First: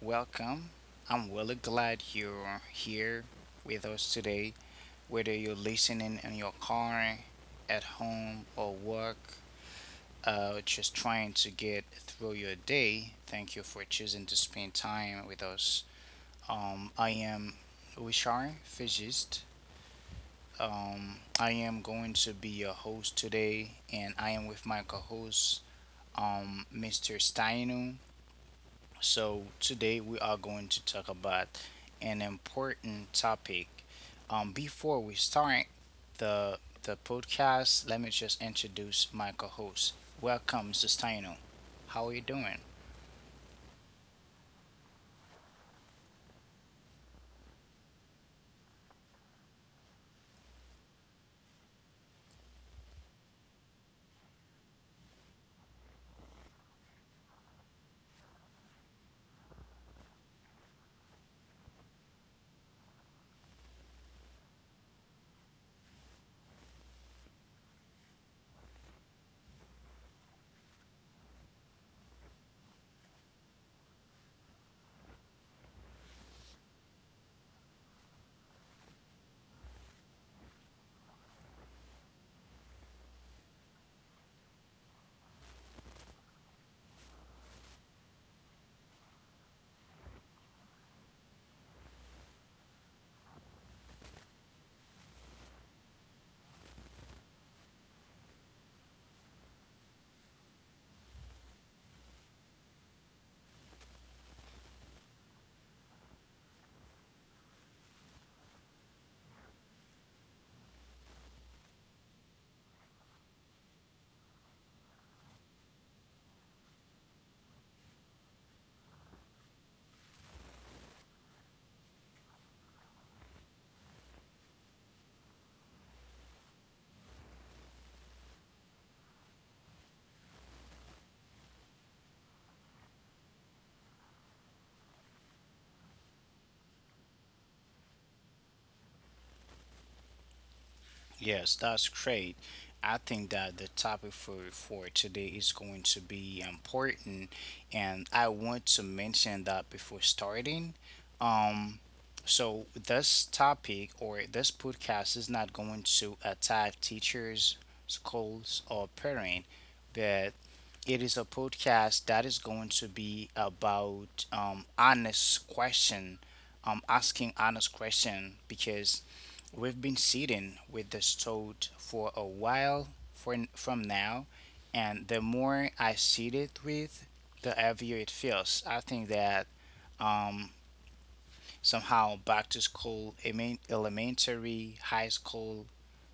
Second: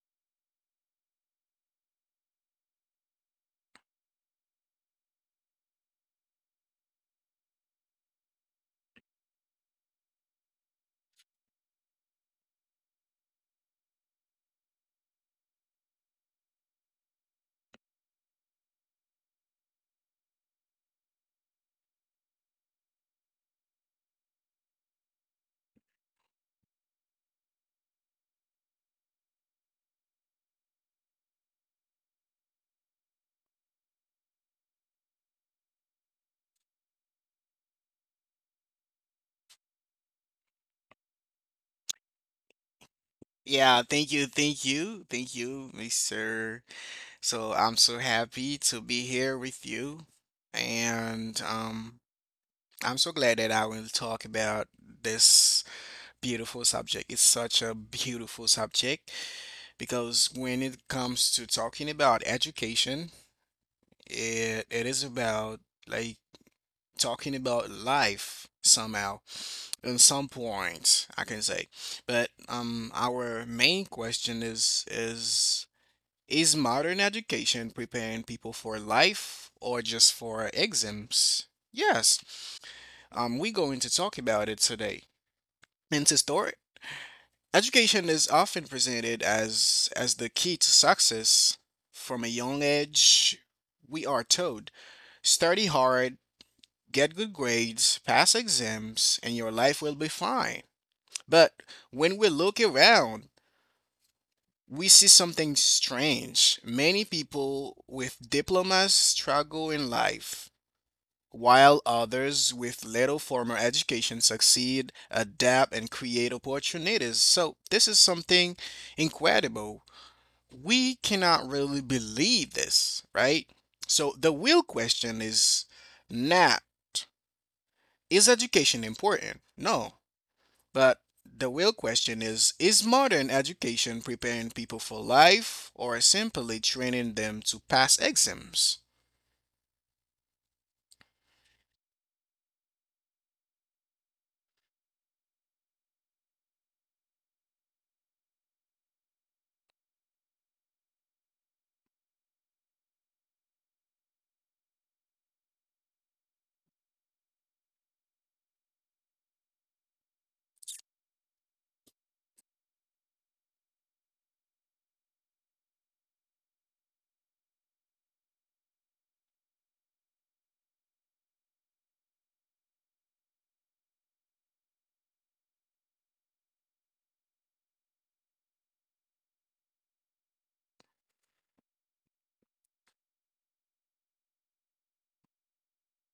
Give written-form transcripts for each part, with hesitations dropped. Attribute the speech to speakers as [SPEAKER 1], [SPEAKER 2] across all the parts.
[SPEAKER 1] welcome. I'm really glad you're here with us today. Whether you're listening in your car, at home, or work, just trying to get through your day, thank you for choosing to spend time with us. I am Wishar Fijist. I am going to be your host today, and I am with my co host, Mr. Steinu. So, today we are going to talk about an important topic. Before we start the podcast, let me just introduce my co host. Welcome, Sustaino. How are you doing?
[SPEAKER 2] Yeah, thank you, thank you, thank you, Mr. So I'm so happy to be here with you, and I'm so glad that I will talk about this beautiful subject. It's such a beautiful subject because when it comes to talking about education, it is about like talking about life somehow in some point, I can say. But our main question is, is modern education preparing people for life or just for exams? Yes, we're going to talk about it today. And to start, education is often presented as the key to success. From a young age, we are told, study hard, get good grades, pass exams, and your life will be fine. But when we look around, we see something strange. Many people with diplomas struggle in life, while others with little formal education succeed, adapt, and create opportunities. So this is something incredible. We cannot really believe this, right? So the real question is not, is education important? No. But the real question is modern education preparing people for life or simply training them to pass exams?
[SPEAKER 1] Yes, that's great. I think that the topic for today is going to be important, and I want to mention that before starting. Um, so this topic or this podcast is not going to attack teachers, schools, or parent, but it is a podcast that is going to be about honest question, asking honest question because we've been sitting with this thought for a while from now, and the more I sit it with, the heavier it feels. I think that um, somehow back to school, elementary, high school,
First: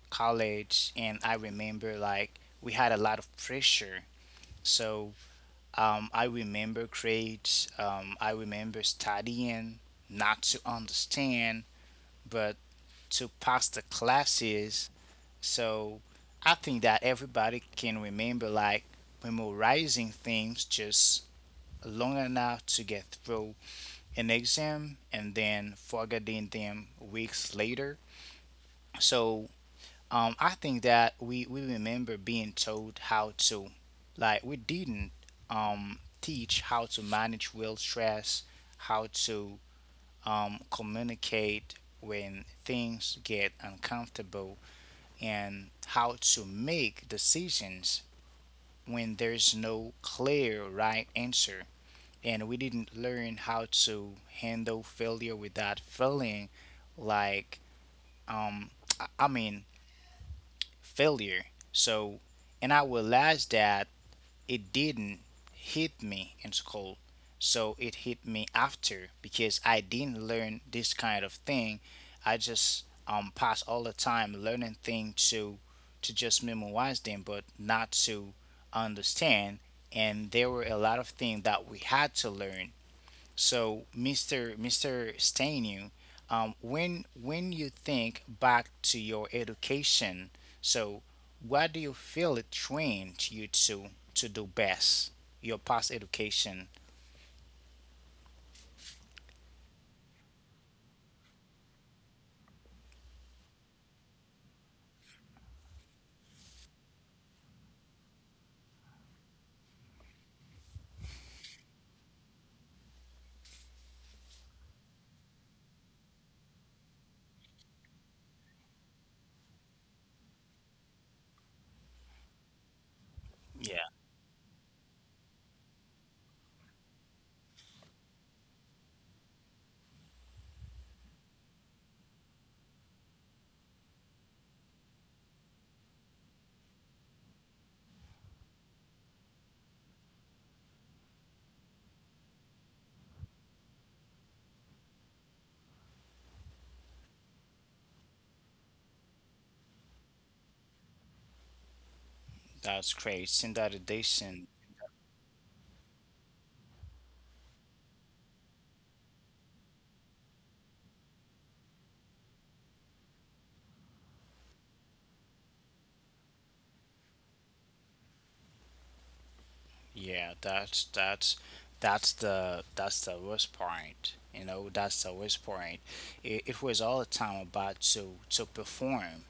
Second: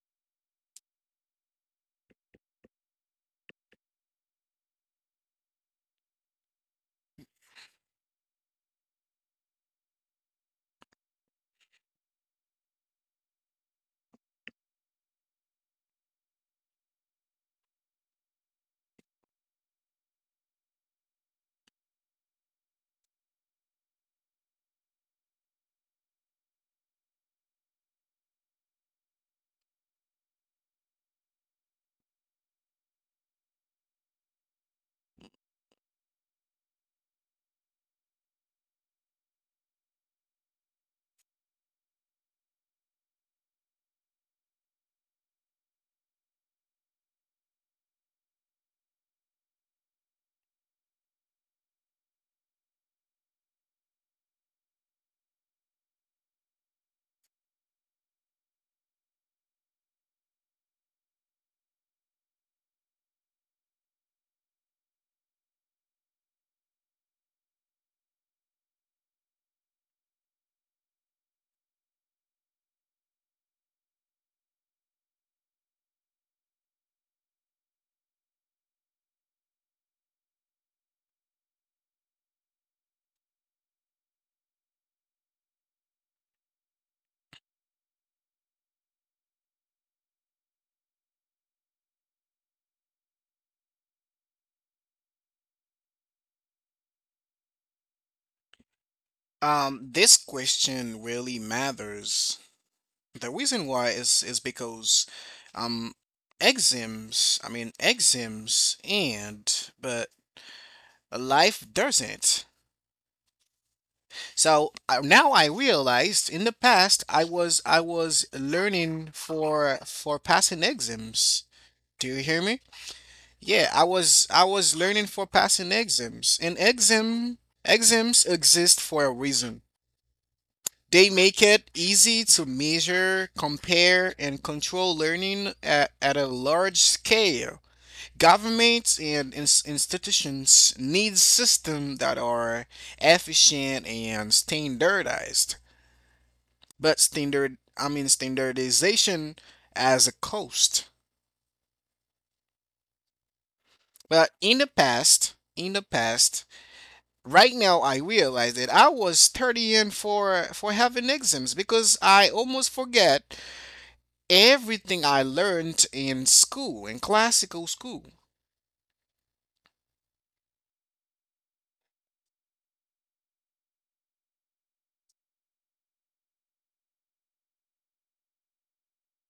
[SPEAKER 1] college, and I remember like we had a lot of pressure. So I remember grades, I remember studying, not to understand, but to pass the classes. So I think that everybody can remember like memorizing things just long enough to get through an exam and then forgetting them weeks later. So I think that we remember being told how to, like we didn't teach how to manage real stress, how to communicate when things get uncomfortable and how to make decisions when there's no clear right answer. And we didn't learn how to handle failure without feeling like, um, I mean, failure. So, and I realized that it didn't hit me in school. So it hit me after because I didn't learn this kind of thing. I just pass all the time learning things to just memorize them but not to understand, and there were a lot of things that we had to learn. So, Mr. Stainu, when you think back to your education, so what do you feel it trained you to do best? Your past education.
[SPEAKER 2] This question really matters. The reason why is because um, exams, I mean, exams end, but life doesn't. So now I realized in the past I was learning for passing exams. Do you hear me? Yeah, I
[SPEAKER 1] Yeah,
[SPEAKER 2] was learning for passing exams, and exams exist for a reason. They make it easy to measure, compare, and control learning at a large scale. Governments and institutions need systems that are efficient and standardized. But standardization as a cost.
[SPEAKER 1] that's great.
[SPEAKER 2] But
[SPEAKER 1] Standardization.
[SPEAKER 2] in the past, right now I realize that I was 30 in for having exams because I almost forget everything I learned in school, in classical school.
[SPEAKER 1] Yeah, that's the worst point. You know, that's the worst point. It was all the time about to perform.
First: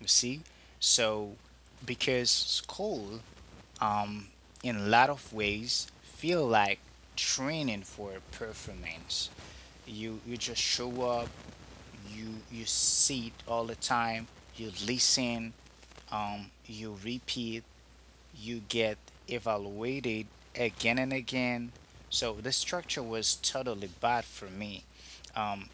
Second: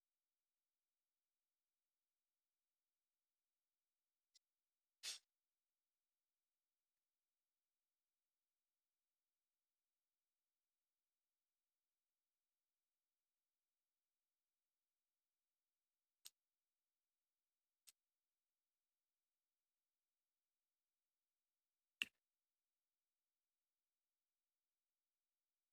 [SPEAKER 1] You see, so because school um, in a lot of ways feel like training for a performance. You just show up, you sit all the time, you listen, you repeat, you get evaluated again and again. So the structure was totally bad for me. Um,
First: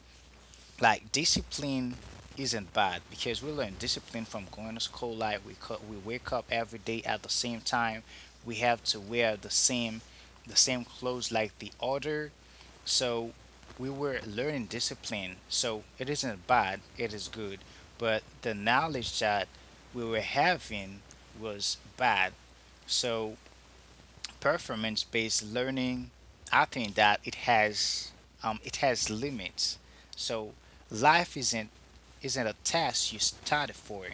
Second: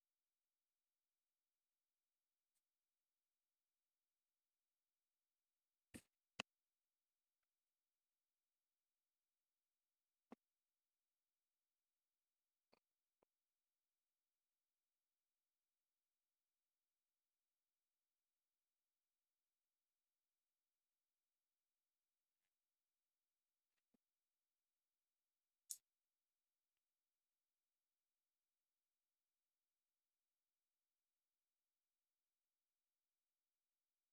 [SPEAKER 1] like discipline isn't bad because we learn discipline from going to school like we wake up every day at the same time, we have to wear the same clothes like the other. So we were learning discipline, so it isn't bad, it is good. But the knowledge that we were having was bad. So performance-based learning, I think that it has limits. So life isn't a task you study for.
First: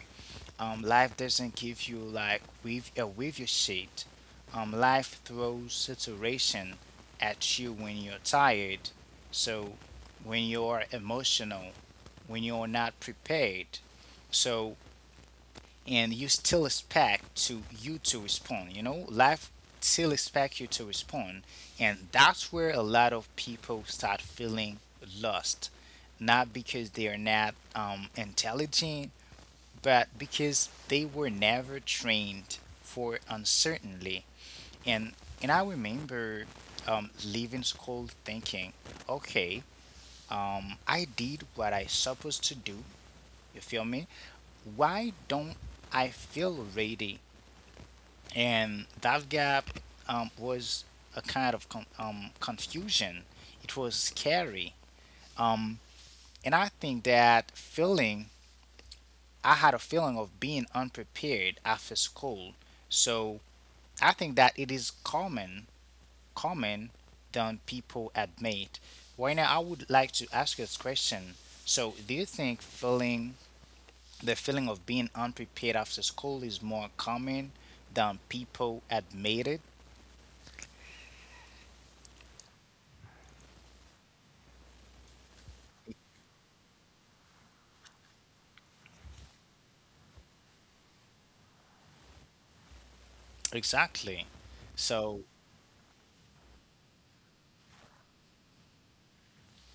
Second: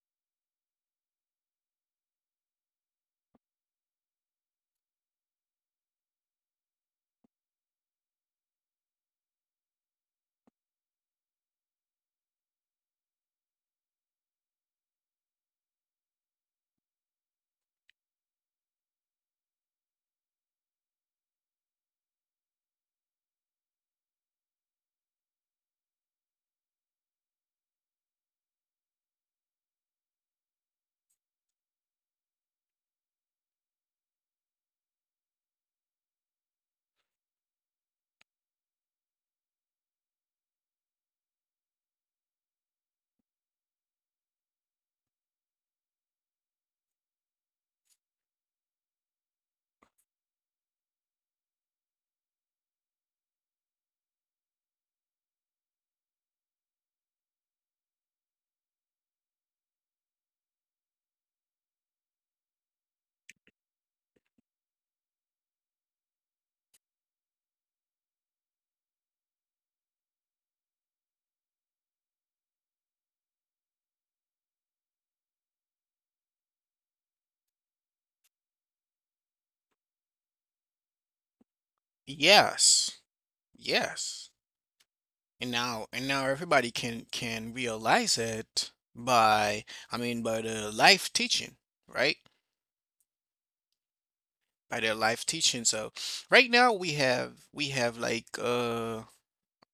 [SPEAKER 1] Life doesn't give you like with sheet. Life throws saturation at you when you're tired. So when you're emotional, when you're not prepared. So and you still expect to you to respond, you know, life still expect you to respond, and that's where a lot of people start feeling lost, not because they are not intelligent, but because they were never trained for uncertainty. And and I remember leaving school thinking, okay, I did what I supposed to do, you feel me, why don't I feel ready? And that gap was a kind of confusion. It was scary, um, and I think that feeling, I had a feeling of being unprepared after school. So I think that it is common, common than people admit. Right now, I would like to ask you this question. So, do you think feeling the feeling of being unprepared after school is more common than people admit?
[SPEAKER 2] Yes, yes. And now, everybody can realize it by, I mean, by the life teaching, right?
[SPEAKER 1] Exactly.
[SPEAKER 2] By their
[SPEAKER 1] So,
[SPEAKER 2] life teaching. So right now we have like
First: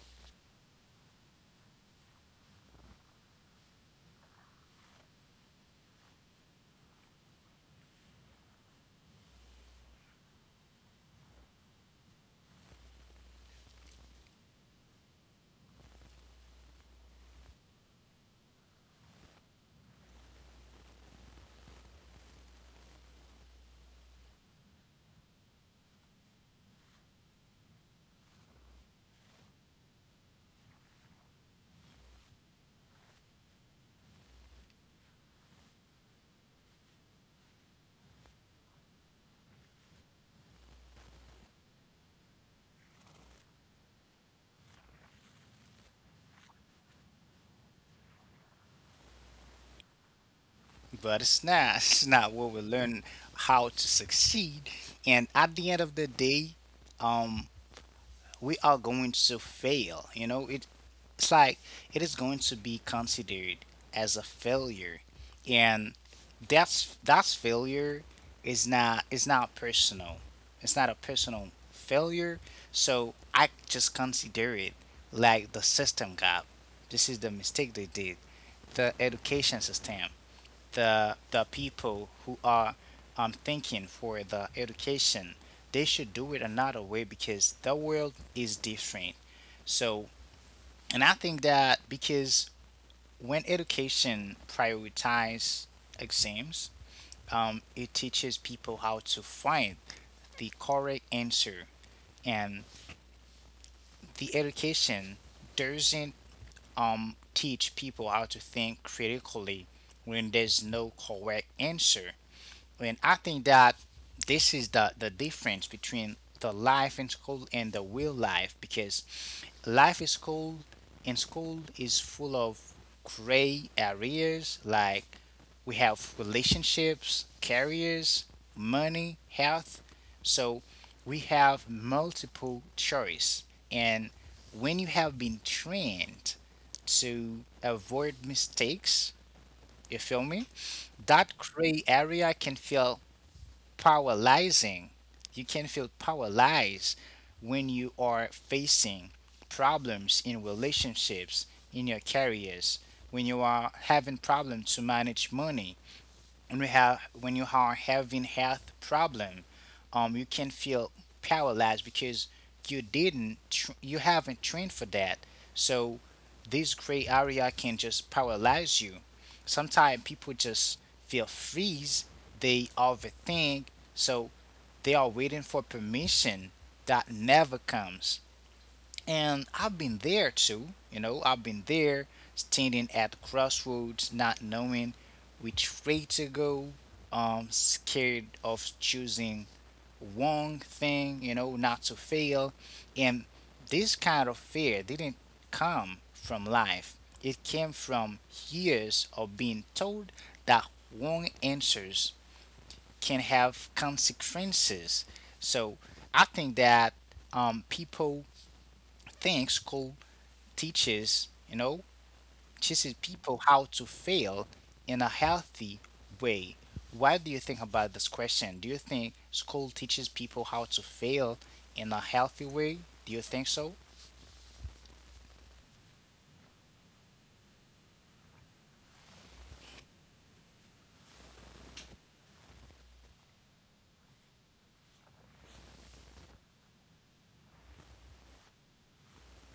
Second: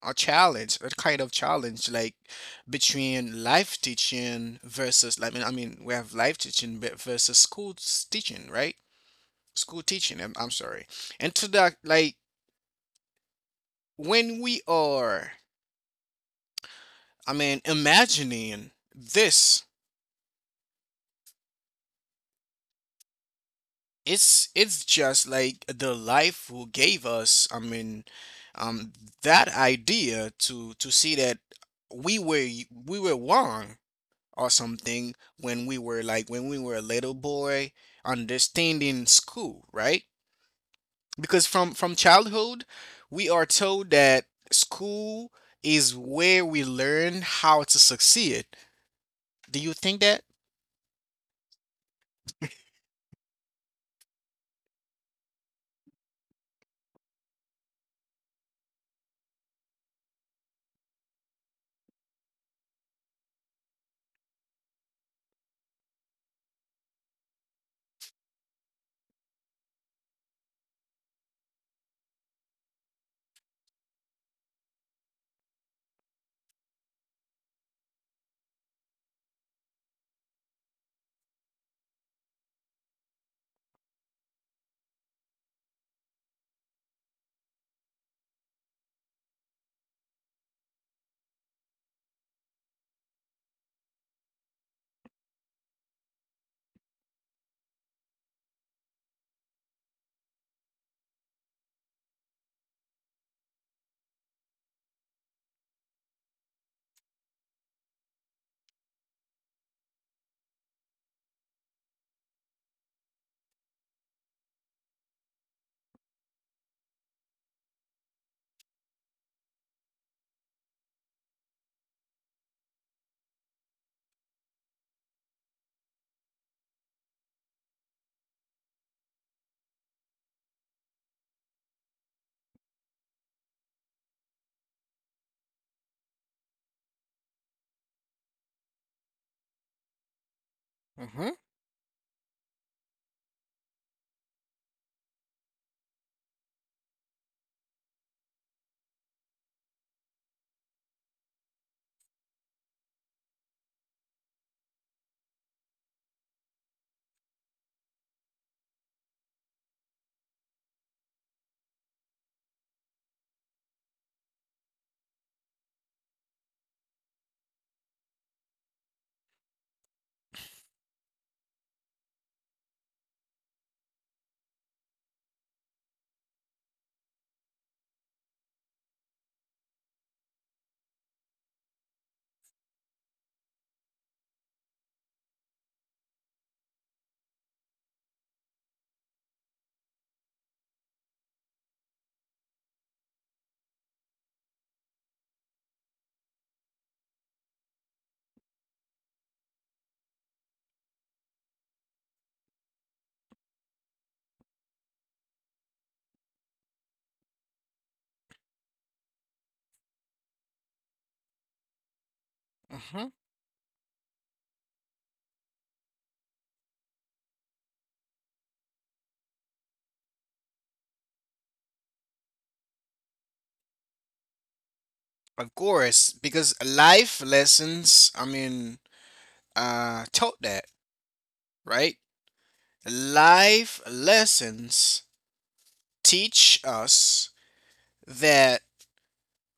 [SPEAKER 2] a challenge, a kind of challenge, like between life teaching versus, we have life teaching versus school teaching, right? School teaching, I'm sorry. And to that, like, when we are, I mean, imagining this, it's just like the life who gave us, I mean, um, that idea to see that we were wrong or something when we were like when we were a little boy understanding school, right? Because from childhood we are told that school is where we learn how to succeed. Do you think that?
[SPEAKER 1] but it's not. It's not what we learn how to succeed. And at the end of the day, um, we are going to fail. You know, it, it's like it is going to be considered as a failure, and that's failure is not personal. It's not a personal failure. So I just consider it like the system got. This is the mistake they did. The education system, the people who are thinking for the education, they should do it another way because the world is different. So and I think that because when education prioritize exams, it teaches people how to find the correct answer, and the education doesn't teach people how to think critically when there's no correct answer. And I think that this is the difference between the life in school and the real life because life is school and school is full of gray areas. Like we have relationships, careers, money, health. So we have multiple choice, and when you have been trained to avoid mistakes, you feel me?
[SPEAKER 2] Mm-hmm.
[SPEAKER 1] That gray area can feel paralyzing. You can feel paralyzed when you are facing problems in relationships, in your careers, when you are having problems to manage money, when you have when you are having health problem. You can feel paralyzed because you didn't tr- you haven't trained for that. So this gray area can just paralyze you. Sometimes people just feel freeze, they overthink. So they are waiting for permission that never comes. And I've been there too, you know, I've been there standing at crossroads, not knowing which way to go, scared of choosing wrong thing, you know, not to fail. And this kind of fear didn't come from life. It came from years of being told that wrong answers can have consequences. So I think that people think school teaches, you know, teaches
[SPEAKER 2] Mm-hmm.
[SPEAKER 1] people how to fail in a healthy way. What do you think about this question? Do you think school teaches people how to fail in a healthy way? Do you think so?
[SPEAKER 2] Of course, because life lessons, I mean, taught that, right? Life lessons teach us that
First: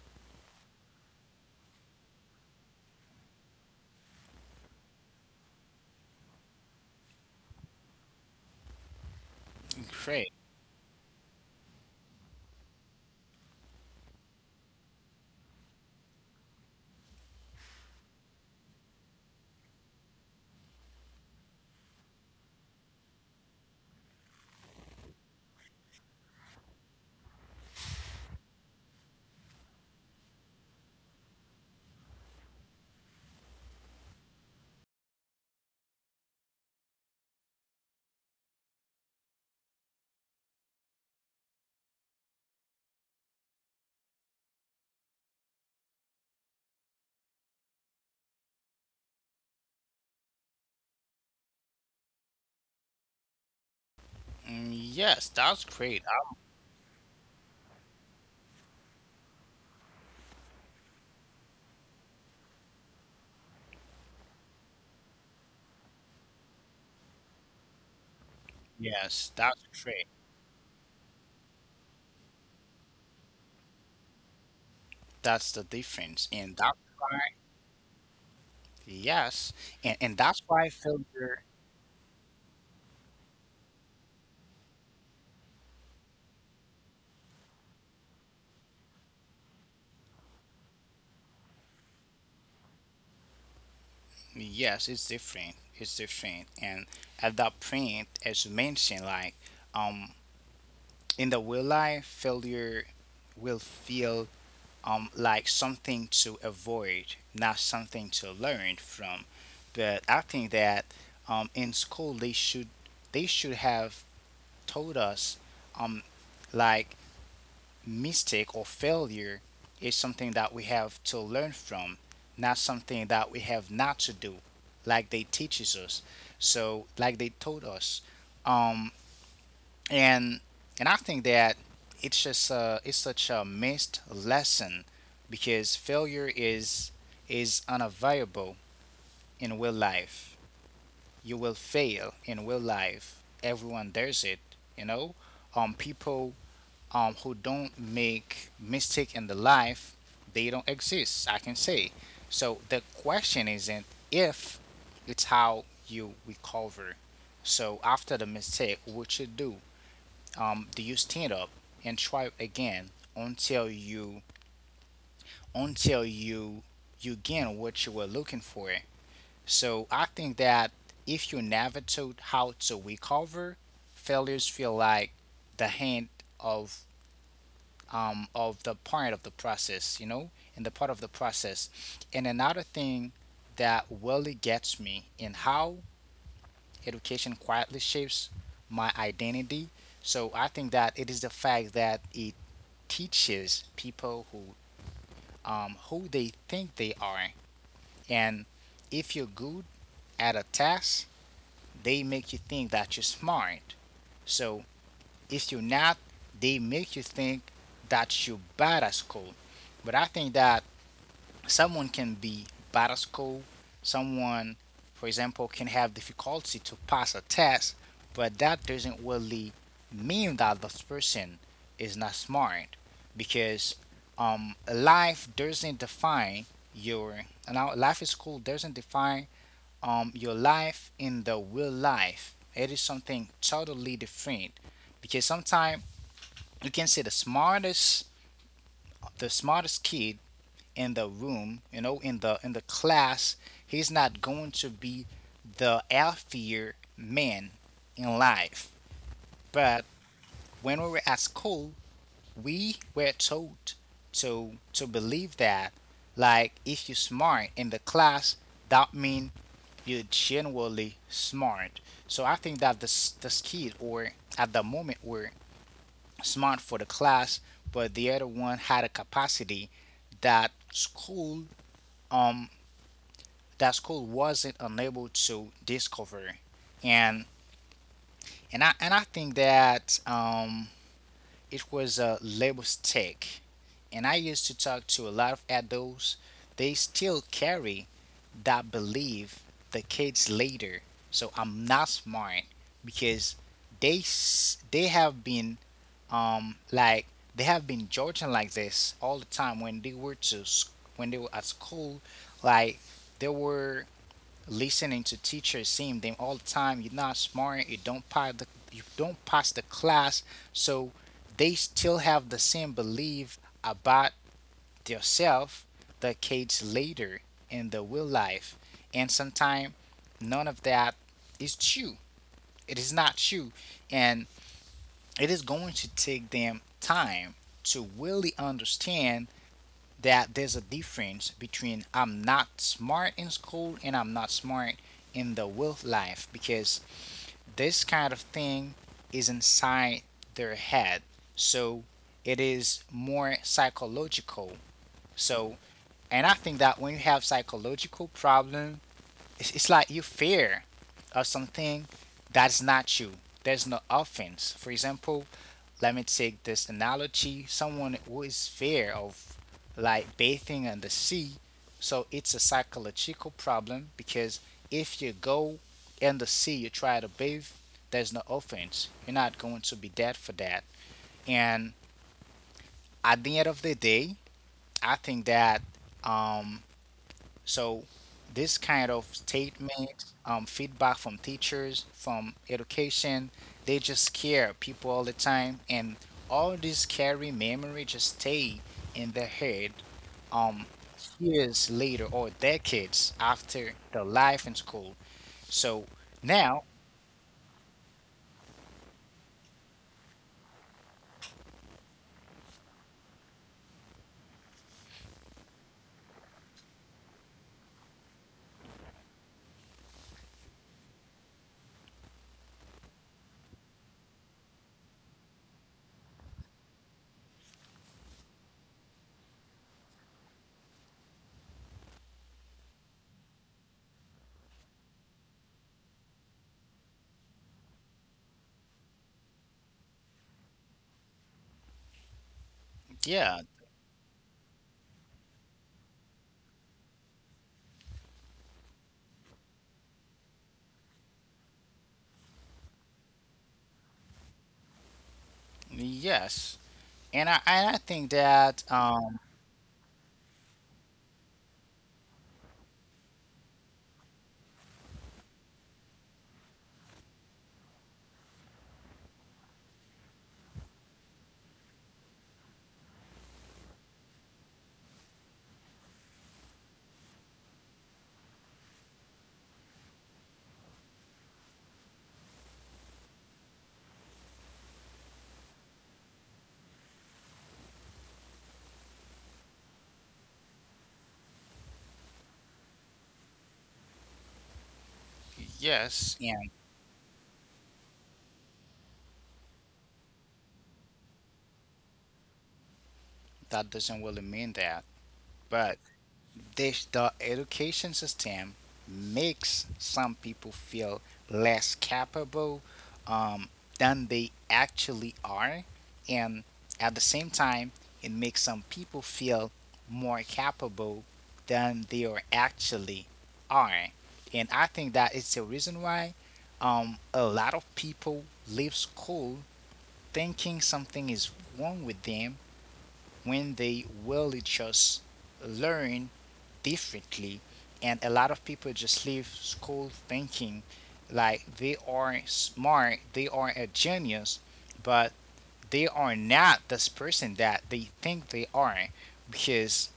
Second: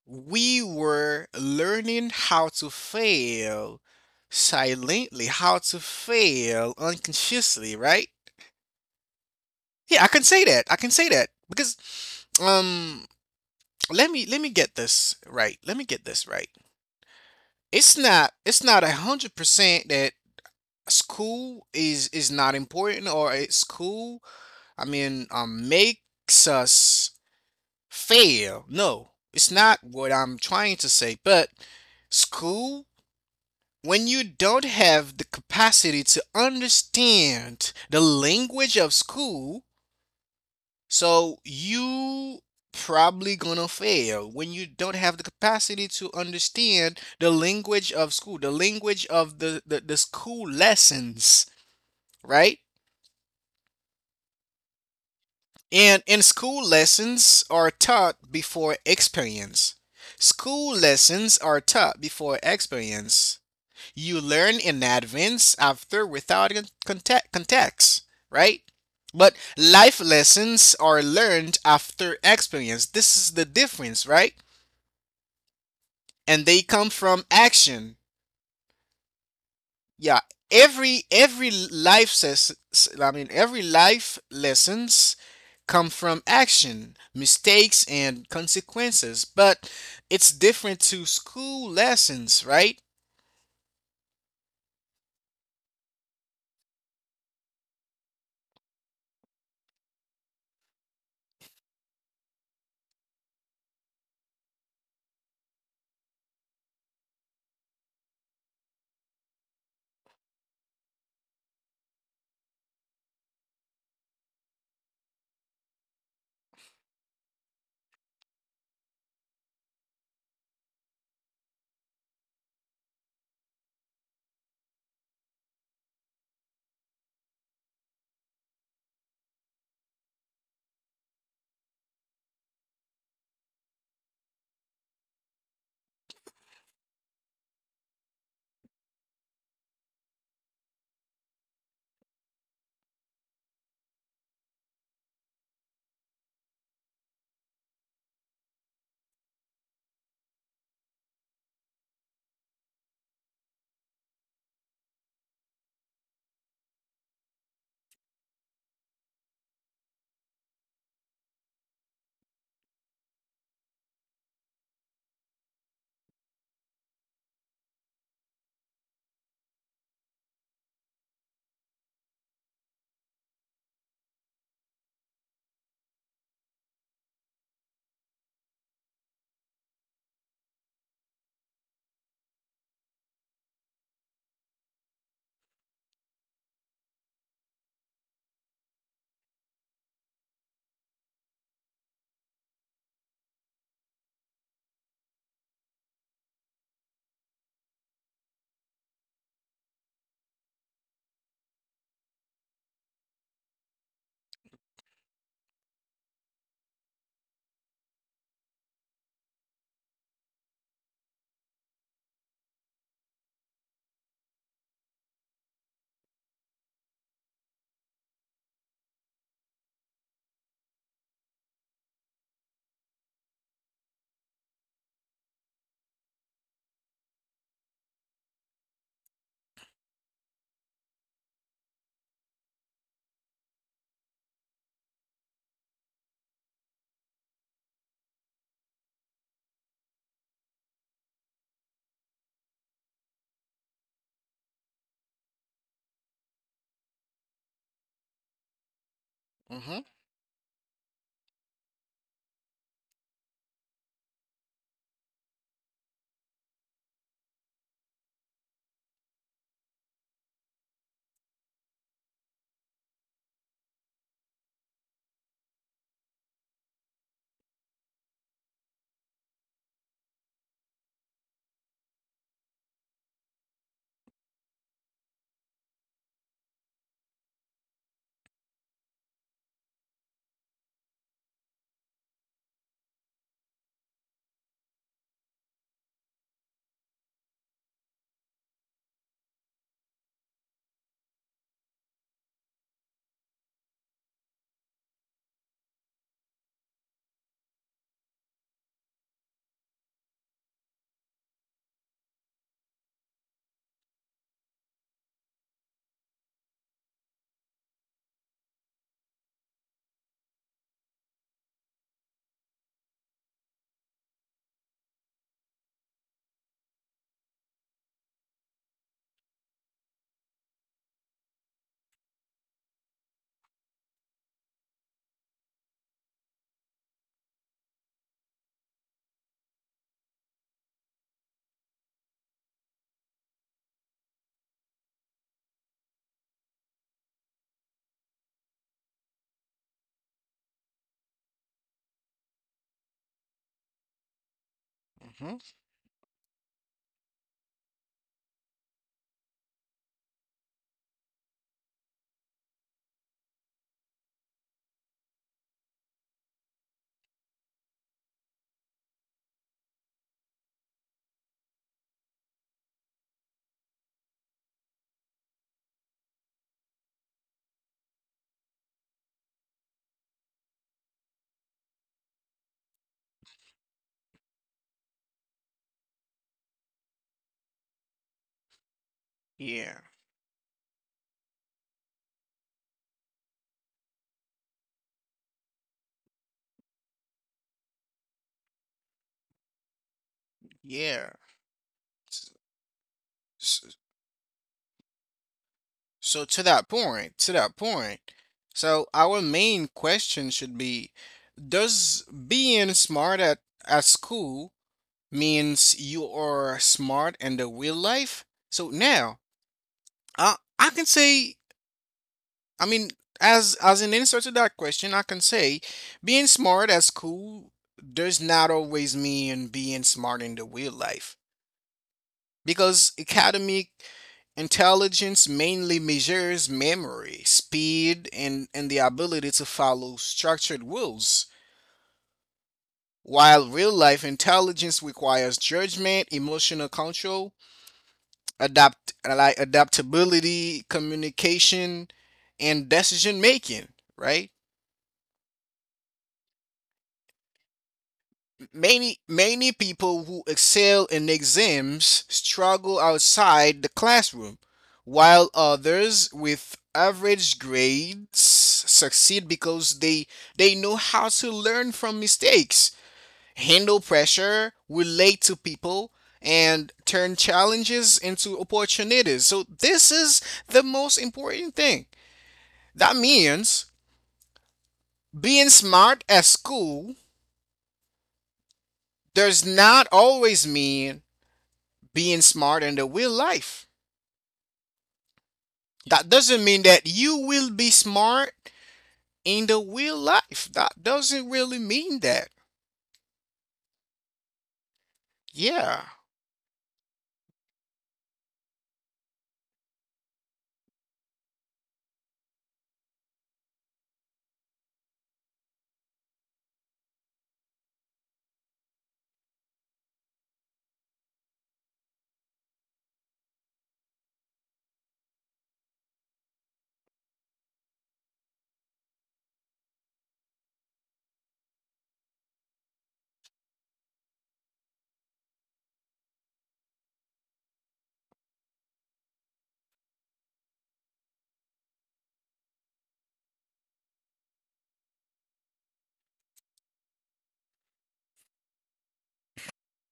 [SPEAKER 2] we were learning how to fail silently, how to fail unconsciously, right? Yeah, I can
[SPEAKER 1] Great.
[SPEAKER 2] say that. I can say that because um let me get this right. Let me get this right. It's not 100% that school is not important or at school I mean makes us fail. No, it's not what I'm trying to say, but school, when you don't have the capacity to understand the language of school, so you probably gonna fail when you don't have the capacity to understand the language of school, the language of the school lessons, right?
[SPEAKER 1] Mm, yes, that's great.
[SPEAKER 2] And in school lessons are taught before experience. School lessons are taught before experience. You learn in advance after without context, right?
[SPEAKER 1] Yes,
[SPEAKER 2] But
[SPEAKER 1] that's
[SPEAKER 2] life
[SPEAKER 1] great.
[SPEAKER 2] lessons are learned after experience. This is the difference, right?
[SPEAKER 1] That's the difference,
[SPEAKER 2] And
[SPEAKER 1] and
[SPEAKER 2] they
[SPEAKER 1] that's
[SPEAKER 2] come
[SPEAKER 1] why.
[SPEAKER 2] from action.
[SPEAKER 1] Yes, and
[SPEAKER 2] Yeah,
[SPEAKER 1] that's why
[SPEAKER 2] every
[SPEAKER 1] failure.
[SPEAKER 2] every life says, I mean, every life lessons come from action, mistakes and consequences, but it's different to school lessons, right?
[SPEAKER 1] Yes, it's different. It's different. And at that point, as you mentioned, like um in the real life, failure will feel like something to avoid, not something to learn from. But I think that in school they should have told us um like mistake or failure is something that we have to learn from, not something that we have not to do, like they teaches us. So like they told us. Um, and and I think that it's just it's such a missed lesson because failure is unavoidable in real life. You will fail in real life. Everyone does it, you know. People who don't make mistake in the life, they don't exist, I can say. So the question isn't if, it's how you recover. So after the mistake, what you do? Do you stand up and try again until until you you gain what you were looking for? So I think that if you never taught how to recover, failures feel like the hand of of the part of the process, you know, in the part of the process. And another thing that really gets me in how education quietly shapes my identity. So I think that it is the fact that it teaches people who they think they are, and if you're good at a task, they make you think that you're smart. So if you're not, they make you think that you're bad at school. But I think that someone can be bad at school. Someone, for example, can have difficulty to pass a test, but that doesn't really mean that this person is not smart because life doesn't define your now life in school doesn't define your life in the real life. It is something totally different because sometimes you can see the smartest kid in the room, you know, in the class, he's not going to be the healthier man in life. But
[SPEAKER 2] Mhm.
[SPEAKER 1] when we were at school, we were taught to believe that, like, if you're smart in the class, that means you're genuinely smart. So I think that this kid or at the moment were smart for the class, but the other one had a capacity that school um that school wasn't unable to discover. And and I and I think that it was a label stick. And I used to talk to a lot of adults. They still carry that belief. The kids later, so I'm not smart because they have been like they have been judging like this all the time when they were to s- when they were at school, like they were listening to teachers saying them all the time, you're not smart, you don't pass the, you don't pass the class, so they still have the same belief about themselves, the kids later, in the real life. And sometimes none of that is true. It is not true, and it is going to take them time to really understand that there's a difference between I'm not smart in school and I'm not smart in the real life, because this kind of thing is inside their head. So it is more psychological.
[SPEAKER 2] Mhm.
[SPEAKER 1] So and I think that when you have psychological problem, it's like you fear of something that's not you. There's no offense. For example, let me take this analogy, someone who is fear of like bathing on the sea, so it's a psychological problem because if you go in the sea, you try to bathe, there's no offense, you're not going to be dead for that. And at the end of the day, I think that um so this kind of
[SPEAKER 2] Yeah.
[SPEAKER 1] statement, feedback from teachers, from education, they just scare people all the time, and all this scary memory just stay in their head, um,
[SPEAKER 2] Yeah.
[SPEAKER 1] years later or decades after
[SPEAKER 2] S-
[SPEAKER 1] the life in school. So
[SPEAKER 2] So to
[SPEAKER 1] now,
[SPEAKER 2] that point, so our main question should be, does being smart at school means you are smart in the real life? So now, I can say, I mean, as an answer to that question, I can say being smart at school does not always mean being smart in the real life, because academic intelligence mainly measures memory, speed, and the ability to follow structured rules,
[SPEAKER 1] yeah,
[SPEAKER 2] while real life intelligence requires judgment, emotional control, adaptability, communication, and decision making, right?
[SPEAKER 1] yes, and I think that
[SPEAKER 2] Many many people who excel in exams struggle outside the classroom, while others with average grades succeed because they know how to learn from mistakes, handle pressure, relate to people, and turn challenges into opportunities. So this is the most important thing. That means being smart at school does not always mean being smart in the real life. That
[SPEAKER 1] yes,
[SPEAKER 2] doesn't
[SPEAKER 1] and
[SPEAKER 2] mean that you will be smart in the real life. That doesn't really mean that.
[SPEAKER 1] that doesn't really mean that, but
[SPEAKER 2] Yeah,
[SPEAKER 1] the education system makes some people feel less capable, um, than they actually are, and at the same time, it makes some people feel more capable than they are actually are. And I think that it's the reason why a lot of people leave school thinking something is wrong with them when they really just learn differently. And a lot of people just leave school thinking like they are smart, they are a genius, but they are not this person that they think they are, because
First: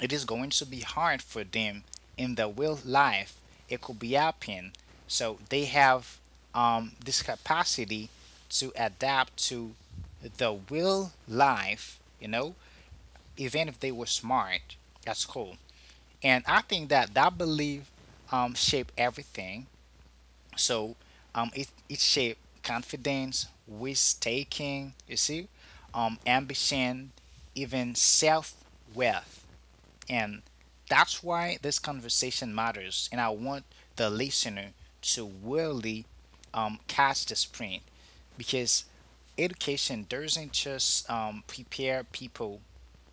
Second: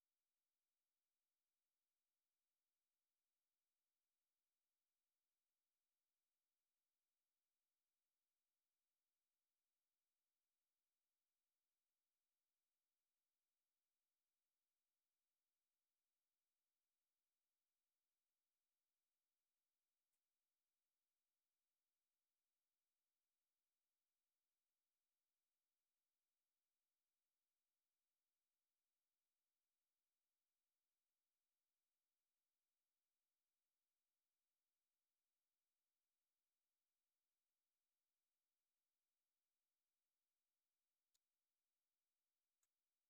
[SPEAKER 1] it is going to be hard for them in their real life. It could be happen. So they have this capacity to adapt to the real life, you know, even if they were smart at school. And I think that that belief shape everything. So it shape confidence, risk taking, you see, ambition, even self worth, and that's why this conversation matters. And I want the listener to really catch the sprint, because education doesn't just prepare people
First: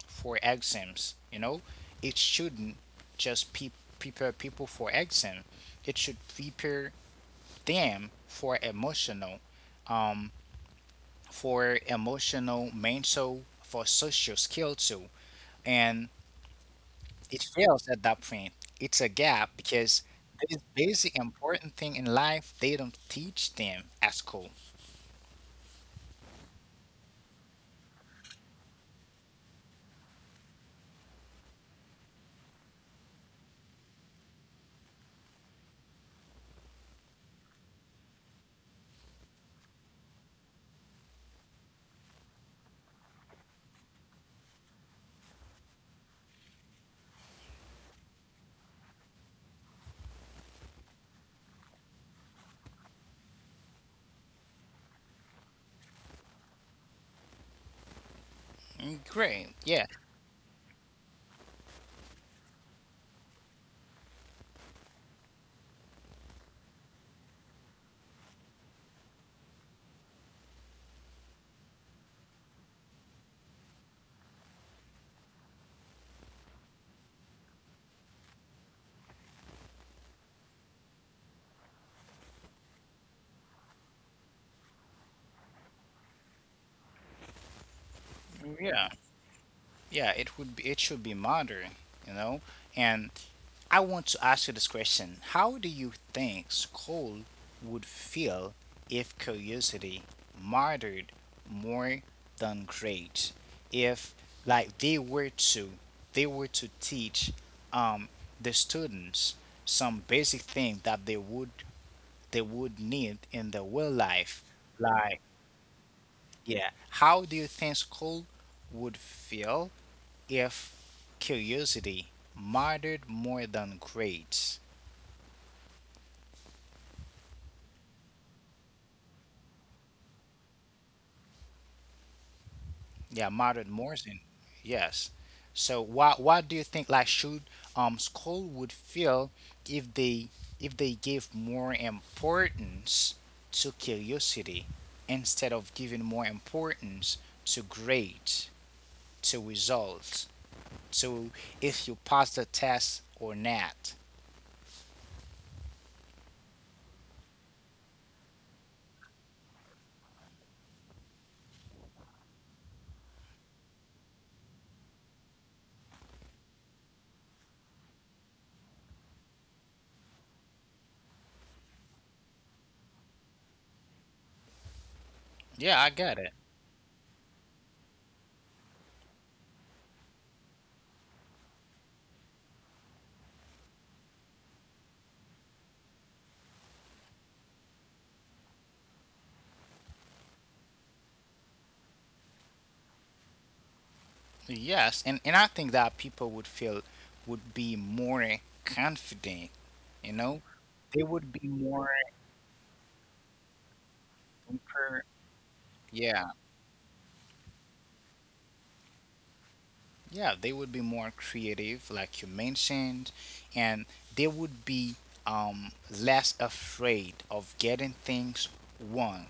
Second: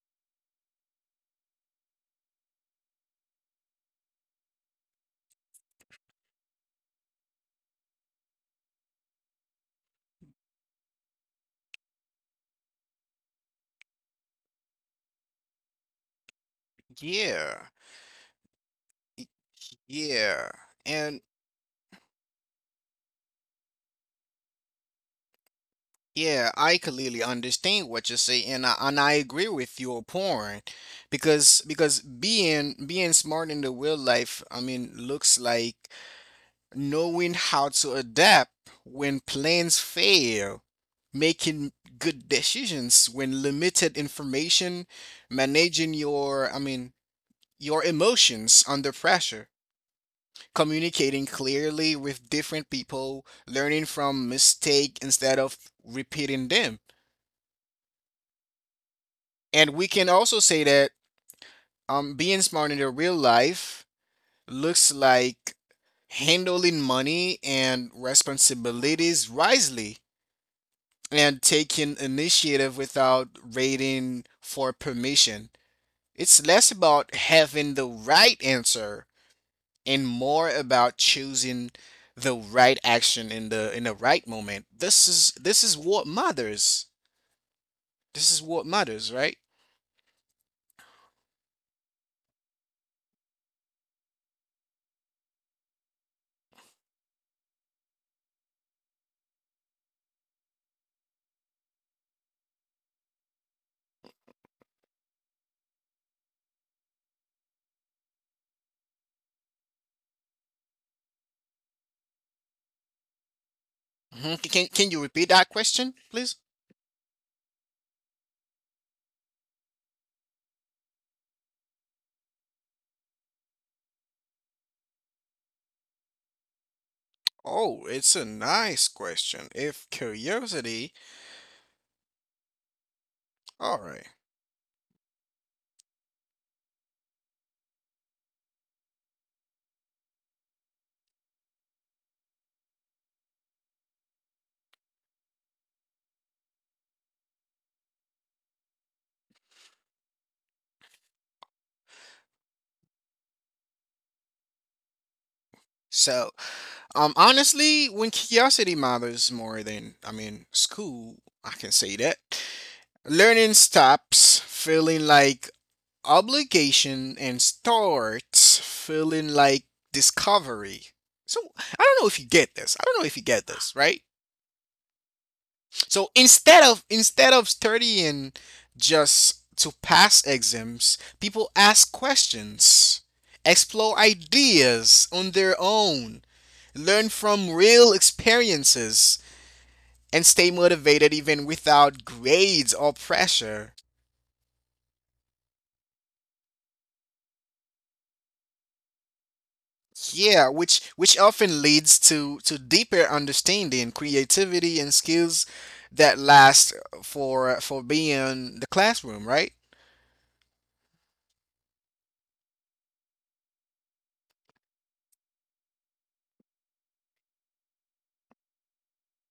[SPEAKER 1] for exams. You know, it shouldn't just pe- prepare people for exam. It should prepare them for emotional, mental, for social skill too. And it
[SPEAKER 2] yeah,
[SPEAKER 1] fails at that point. It's a gap because
[SPEAKER 2] yeah.
[SPEAKER 1] this basic
[SPEAKER 2] And
[SPEAKER 1] important thing in life they don't teach them at school.
[SPEAKER 2] yeah, I completely understand what you say, and I agree with your point because being smart in the real life, I mean, looks like knowing how to adapt when plans fail, making good decisions when limited information, managing your, I mean, your emotions under pressure, communicating clearly with different people, learning from mistake instead of repeating them.
[SPEAKER 1] Mm, great,
[SPEAKER 2] And we
[SPEAKER 1] yeah,
[SPEAKER 2] can also say that being smart in the real life looks like handling money and responsibilities wisely and taking initiative without waiting for permission. It's less about having the right answer and more about choosing the right action in the right moment. This is what matters. This is what
[SPEAKER 1] yeah,
[SPEAKER 2] matters, right?
[SPEAKER 1] yeah. It would be, it should be modern, you know. And I want to ask you this question. How do you think school would feel if curiosity mattered more than grades? If like they were to teach um the students some basic thing that they would need in their real life.
[SPEAKER 2] Mhm. Can you
[SPEAKER 1] Like
[SPEAKER 2] repeat that question, please?
[SPEAKER 1] yeah, how do you think school would feel if curiosity mattered more than grades?
[SPEAKER 2] Oh, it's a nice question. If curiosity,
[SPEAKER 1] Yeah, modern
[SPEAKER 2] all right.
[SPEAKER 1] Morrison. Yes. So what do you think like should school would feel if they if they gave more importance to curiosity instead of giving more importance to grades, to results, to if you pass the test or not?
[SPEAKER 2] So honestly, when curiosity matters more than, I mean, school, I can say that. Learning stops feeling like obligation and starts feeling like discovery. So I don't know if you get this. I don't know if you get this, right?
[SPEAKER 1] Yeah, I
[SPEAKER 2] So
[SPEAKER 1] got it.
[SPEAKER 2] instead of studying just to pass exams, people ask questions, explore ideas on their own, learn from real experiences and stay motivated even without grades or pressure.
[SPEAKER 1] Yes, and I think that people would feel would be more confident, you know?
[SPEAKER 2] Yeah, which
[SPEAKER 1] They would be
[SPEAKER 2] often
[SPEAKER 1] more
[SPEAKER 2] leads to deeper understanding, creativity, and
[SPEAKER 1] empower-
[SPEAKER 2] skills that
[SPEAKER 1] yeah.
[SPEAKER 2] last for beyond the classroom, right?
[SPEAKER 1] Yeah, they would be more creative, like you mentioned, and they would be less afraid of getting things wrong.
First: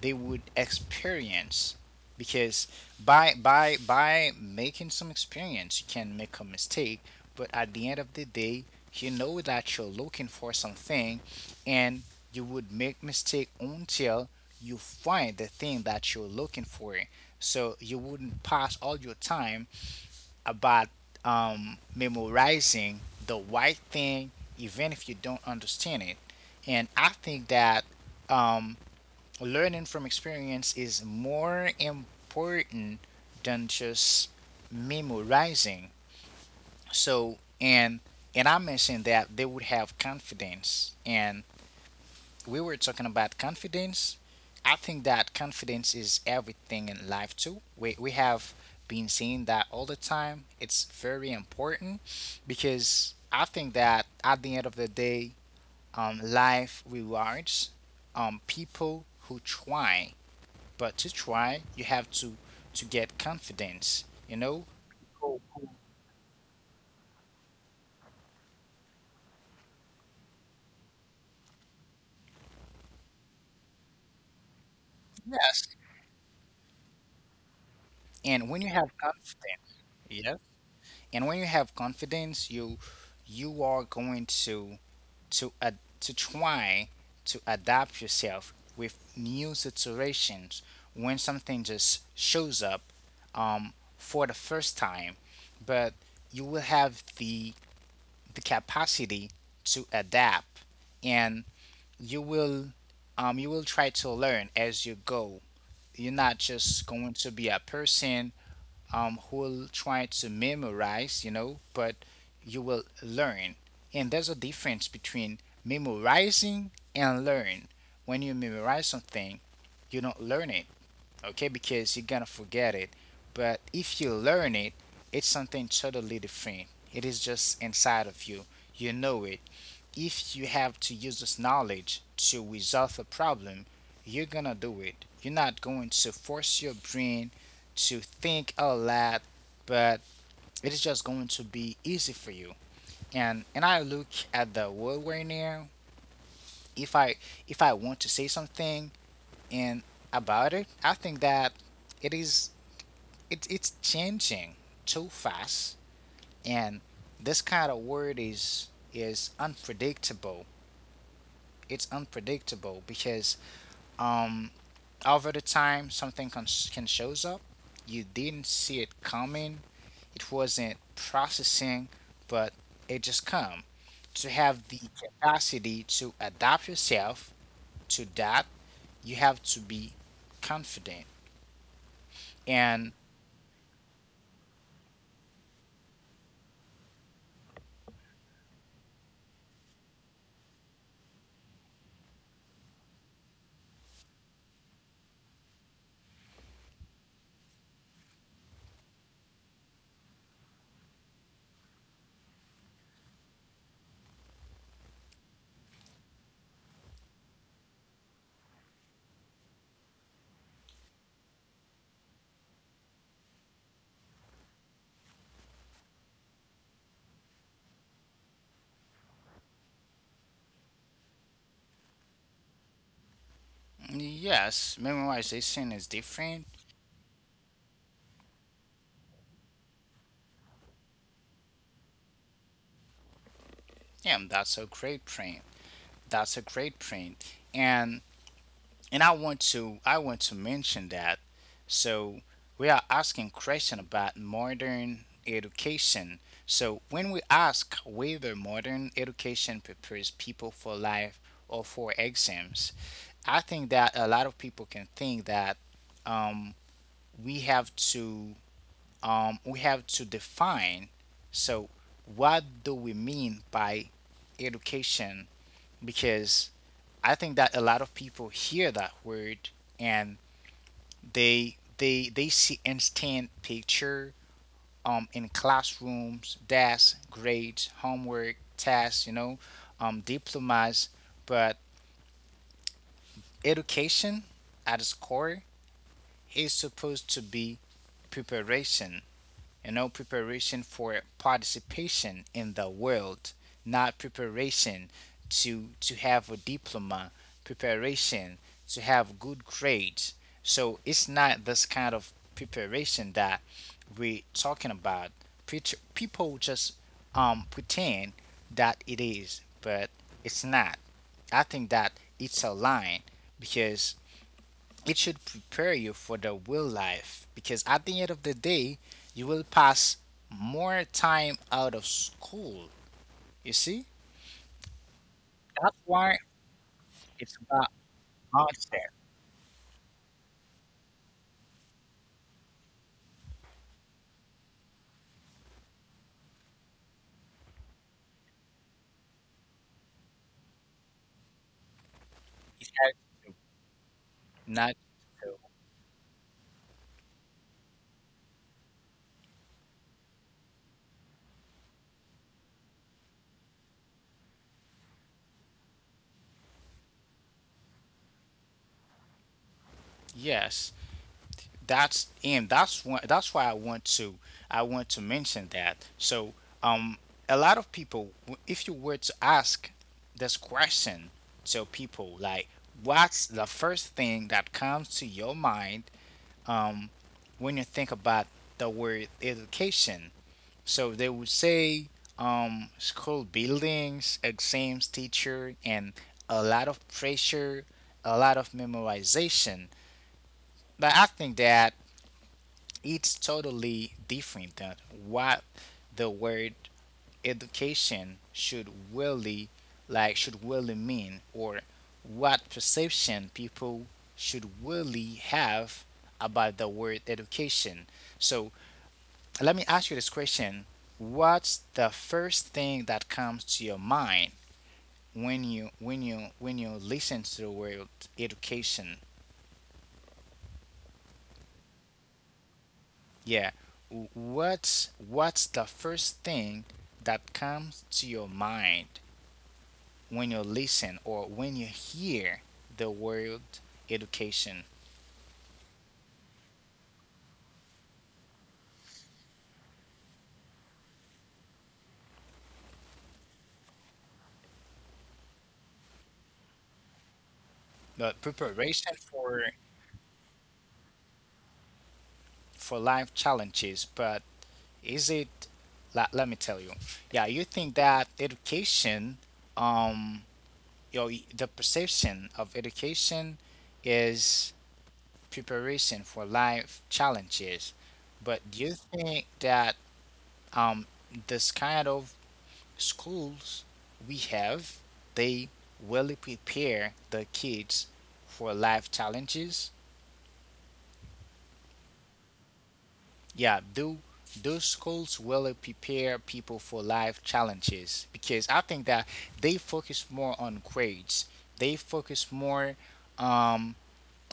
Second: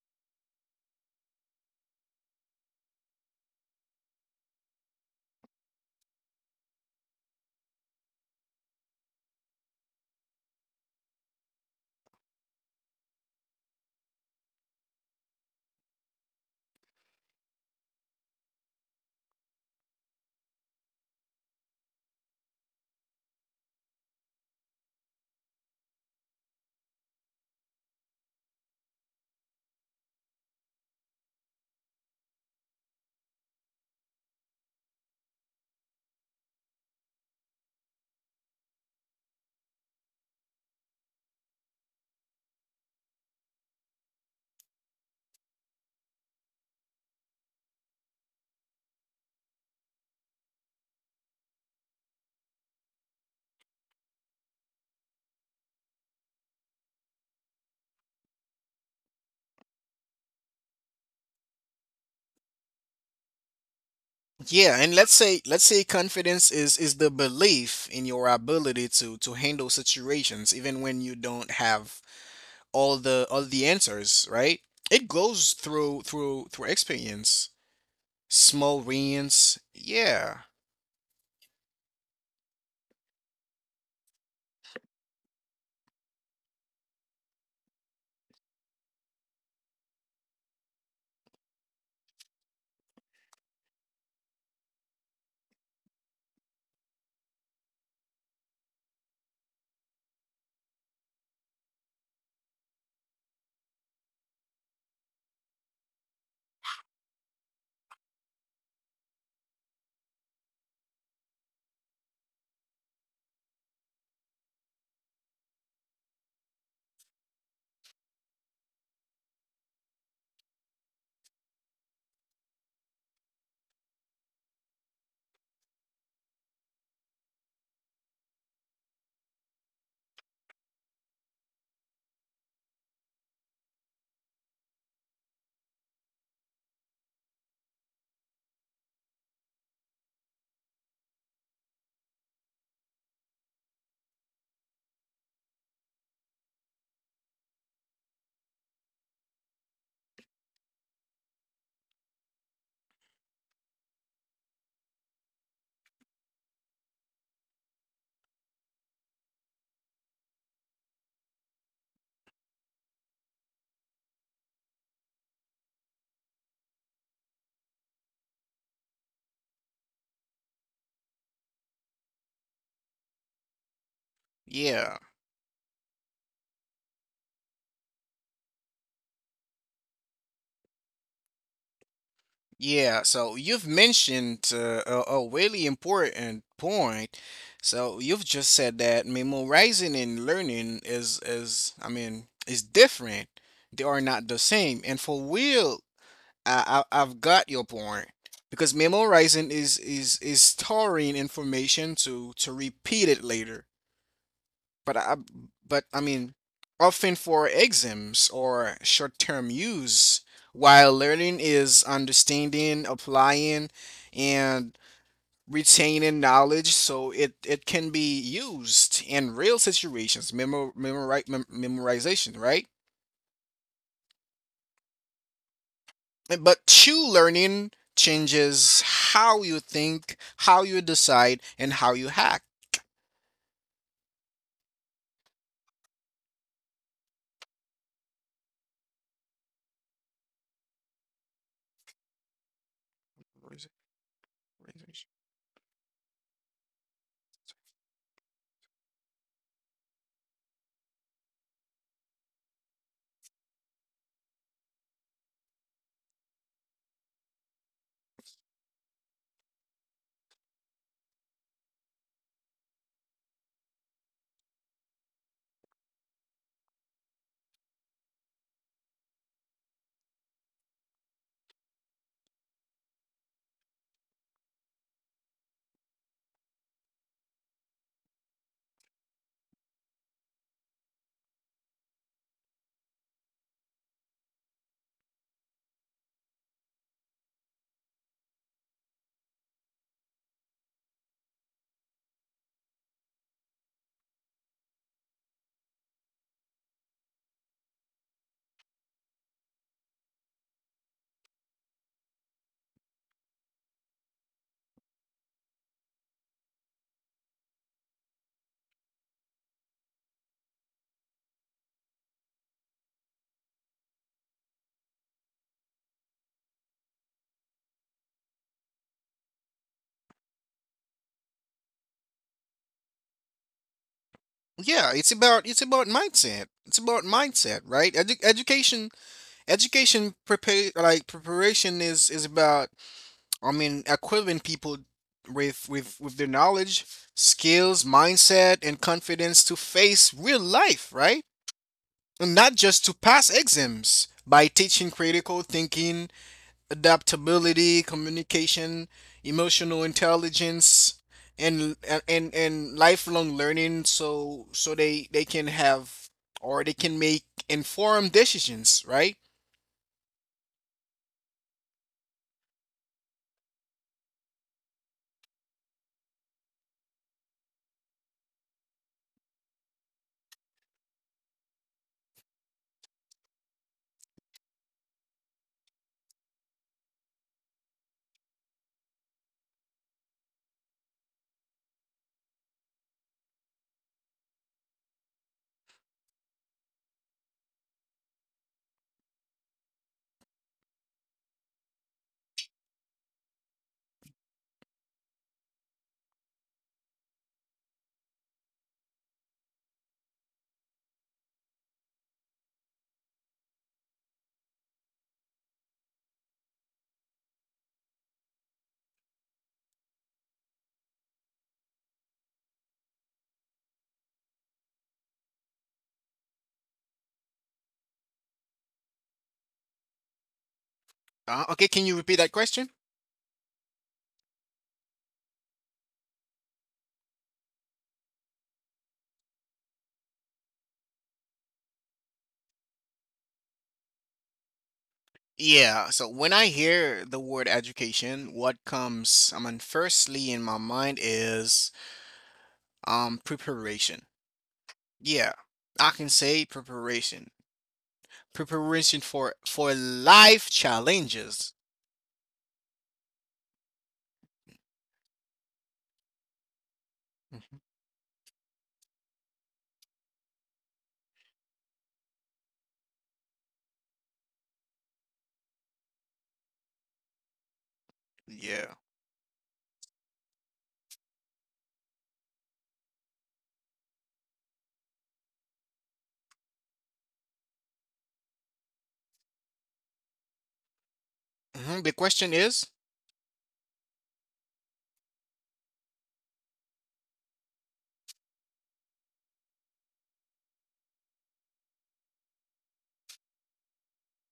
[SPEAKER 1] They would experience because by making some experience, you can make a mistake, but at the end of the day, you know that you're looking for something, and you would make mistake until you find the thing that you're looking for. So you wouldn't pass all your time about memorizing the right thing, even if you don't understand it. And I think that um, learning from experience is more important than just memorizing. So, and I mentioned that they would have confidence, and we were talking about confidence. I think that confidence is everything in life too. We have been saying that all the time. It's very important because I think that at the end of the day, life rewards people who try. But to try, you have to get confidence. You know.
[SPEAKER 2] Yeah, and
[SPEAKER 1] Oh,
[SPEAKER 2] let's say confidence is the belief in your ability to handle situations even when you don't have all the answers, right? It goes
[SPEAKER 1] yes.
[SPEAKER 2] through experience,
[SPEAKER 1] And when you
[SPEAKER 2] small
[SPEAKER 1] have
[SPEAKER 2] wins.
[SPEAKER 1] confidence, yeah.
[SPEAKER 2] Yeah.
[SPEAKER 1] And when you have confidence, you are going to to try to adapt yourself with new situations when something just shows up for the first time, but you will have the capacity to adapt. And you will you will try to learn as you go, you're not just going to be a person who'll try to memorize, you know, but you will learn. And there's a difference between memorizing and learn. When you memorize something, you don't learn it, okay, because you're gonna forget it. But if you learn it, it's something totally different. It is just inside of you. You know it. If you have to use this knowledge to resolve a problem, you're gonna do it. You're not going to force your brain to think a lot, but it is just going to be easy for you. And I look at the world right now. If I if I want to say something and about it, I think that it is it's changing too fast, and this kind of word is unpredictable. It's unpredictable because Um, over the time, something can shows up. You didn't see it coming. It wasn't processing, but it just come. To have the
[SPEAKER 2] Yeah.
[SPEAKER 1] capacity to adapt yourself to that, you have to be confident. And
[SPEAKER 2] Yeah, so you've mentioned a really important point. So you've just said that memorizing and learning is I mean is different. They are not the same. And for real, I I've got your point because memorizing is storing information to repeat it later. But I mean, often for exams or short-term use, while learning is understanding, applying, and retaining knowledge, so it can be used in real situations, memorization, right?
[SPEAKER 1] yes, memorization is different.
[SPEAKER 2] But true learning changes how you think, how you decide, and how you hack.
[SPEAKER 1] Yeah, that's a great point. That's a great point. And I want to mention that. So we are asking
[SPEAKER 2] Where is it?
[SPEAKER 1] question about
[SPEAKER 2] Where is
[SPEAKER 1] modern education. So when we ask whether modern education prepares people for life or for exams, I think that a lot of people can think that um, we have to we have to define. So what do we mean by education? Because I think that a lot of people hear that word and they they see instant picture in classrooms, desks, grades, homework, tasks, you know, diplomas, but education at its core is supposed to be preparation, you know, preparation for participation in the world, not preparation to have a diploma, preparation to have good grades. So it's not this kind of preparation that we're talking about. People just pretend that it is, but it's not. I think that it's a line because it should prepare you for the real life, because at the end of the day, you will pass more time out of school. You see?
[SPEAKER 2] Yeah, it's about
[SPEAKER 1] That's why
[SPEAKER 2] mindset. It's about
[SPEAKER 1] it's
[SPEAKER 2] mindset,
[SPEAKER 1] about
[SPEAKER 2] right?
[SPEAKER 1] mindset.
[SPEAKER 2] Education prepare like preparation is about, I mean, equipping people with their knowledge, skills, mindset, and confidence to face real life, right? And not
[SPEAKER 1] It
[SPEAKER 2] just
[SPEAKER 1] has
[SPEAKER 2] to pass exams by
[SPEAKER 1] not
[SPEAKER 2] teaching
[SPEAKER 1] to.
[SPEAKER 2] critical thinking, adaptability, communication, emotional intelligence, and lifelong learning so they can have or they can make informed decisions, right?
[SPEAKER 1] Yes, that's and that's one. That's why I want to. I want to mention that. So, um, a lot of people, if you were to ask this question to people, like, what's the first thing that comes to your mind when you think about the word education. So they would say school buildings, exams, teacher, and a lot of pressure, a lot of memorization. But I think that it's totally different than what the word education should really like should really mean, or what perception people should really have about the word education. So let me ask you this question. What's the first thing that comes to your mind when you listen to the word education?
[SPEAKER 2] Okay, can you repeat that question?
[SPEAKER 1] Yeah. What's the first thing that comes to your mind when you listen or when you hear the word education?
[SPEAKER 2] Yeah, so when I hear the word education, what comes, I mean, firstly in my mind is preparation. Yeah, I can say preparation.
[SPEAKER 1] But preparation
[SPEAKER 2] Preparation for life challenges.
[SPEAKER 1] for life challenges, but is it, let, let me tell you. Yeah, you
[SPEAKER 2] Mhm.
[SPEAKER 1] think that education um you know, the perception of education is preparation for life challenges. But do you
[SPEAKER 2] Yeah.
[SPEAKER 1] think that um, this kind of schools we have, they really prepare the kids for life challenges?
[SPEAKER 2] The question is,
[SPEAKER 1] Yeah, do those schools really prepare people for life challenges? Because I think that they focus more on grades. They focus more um,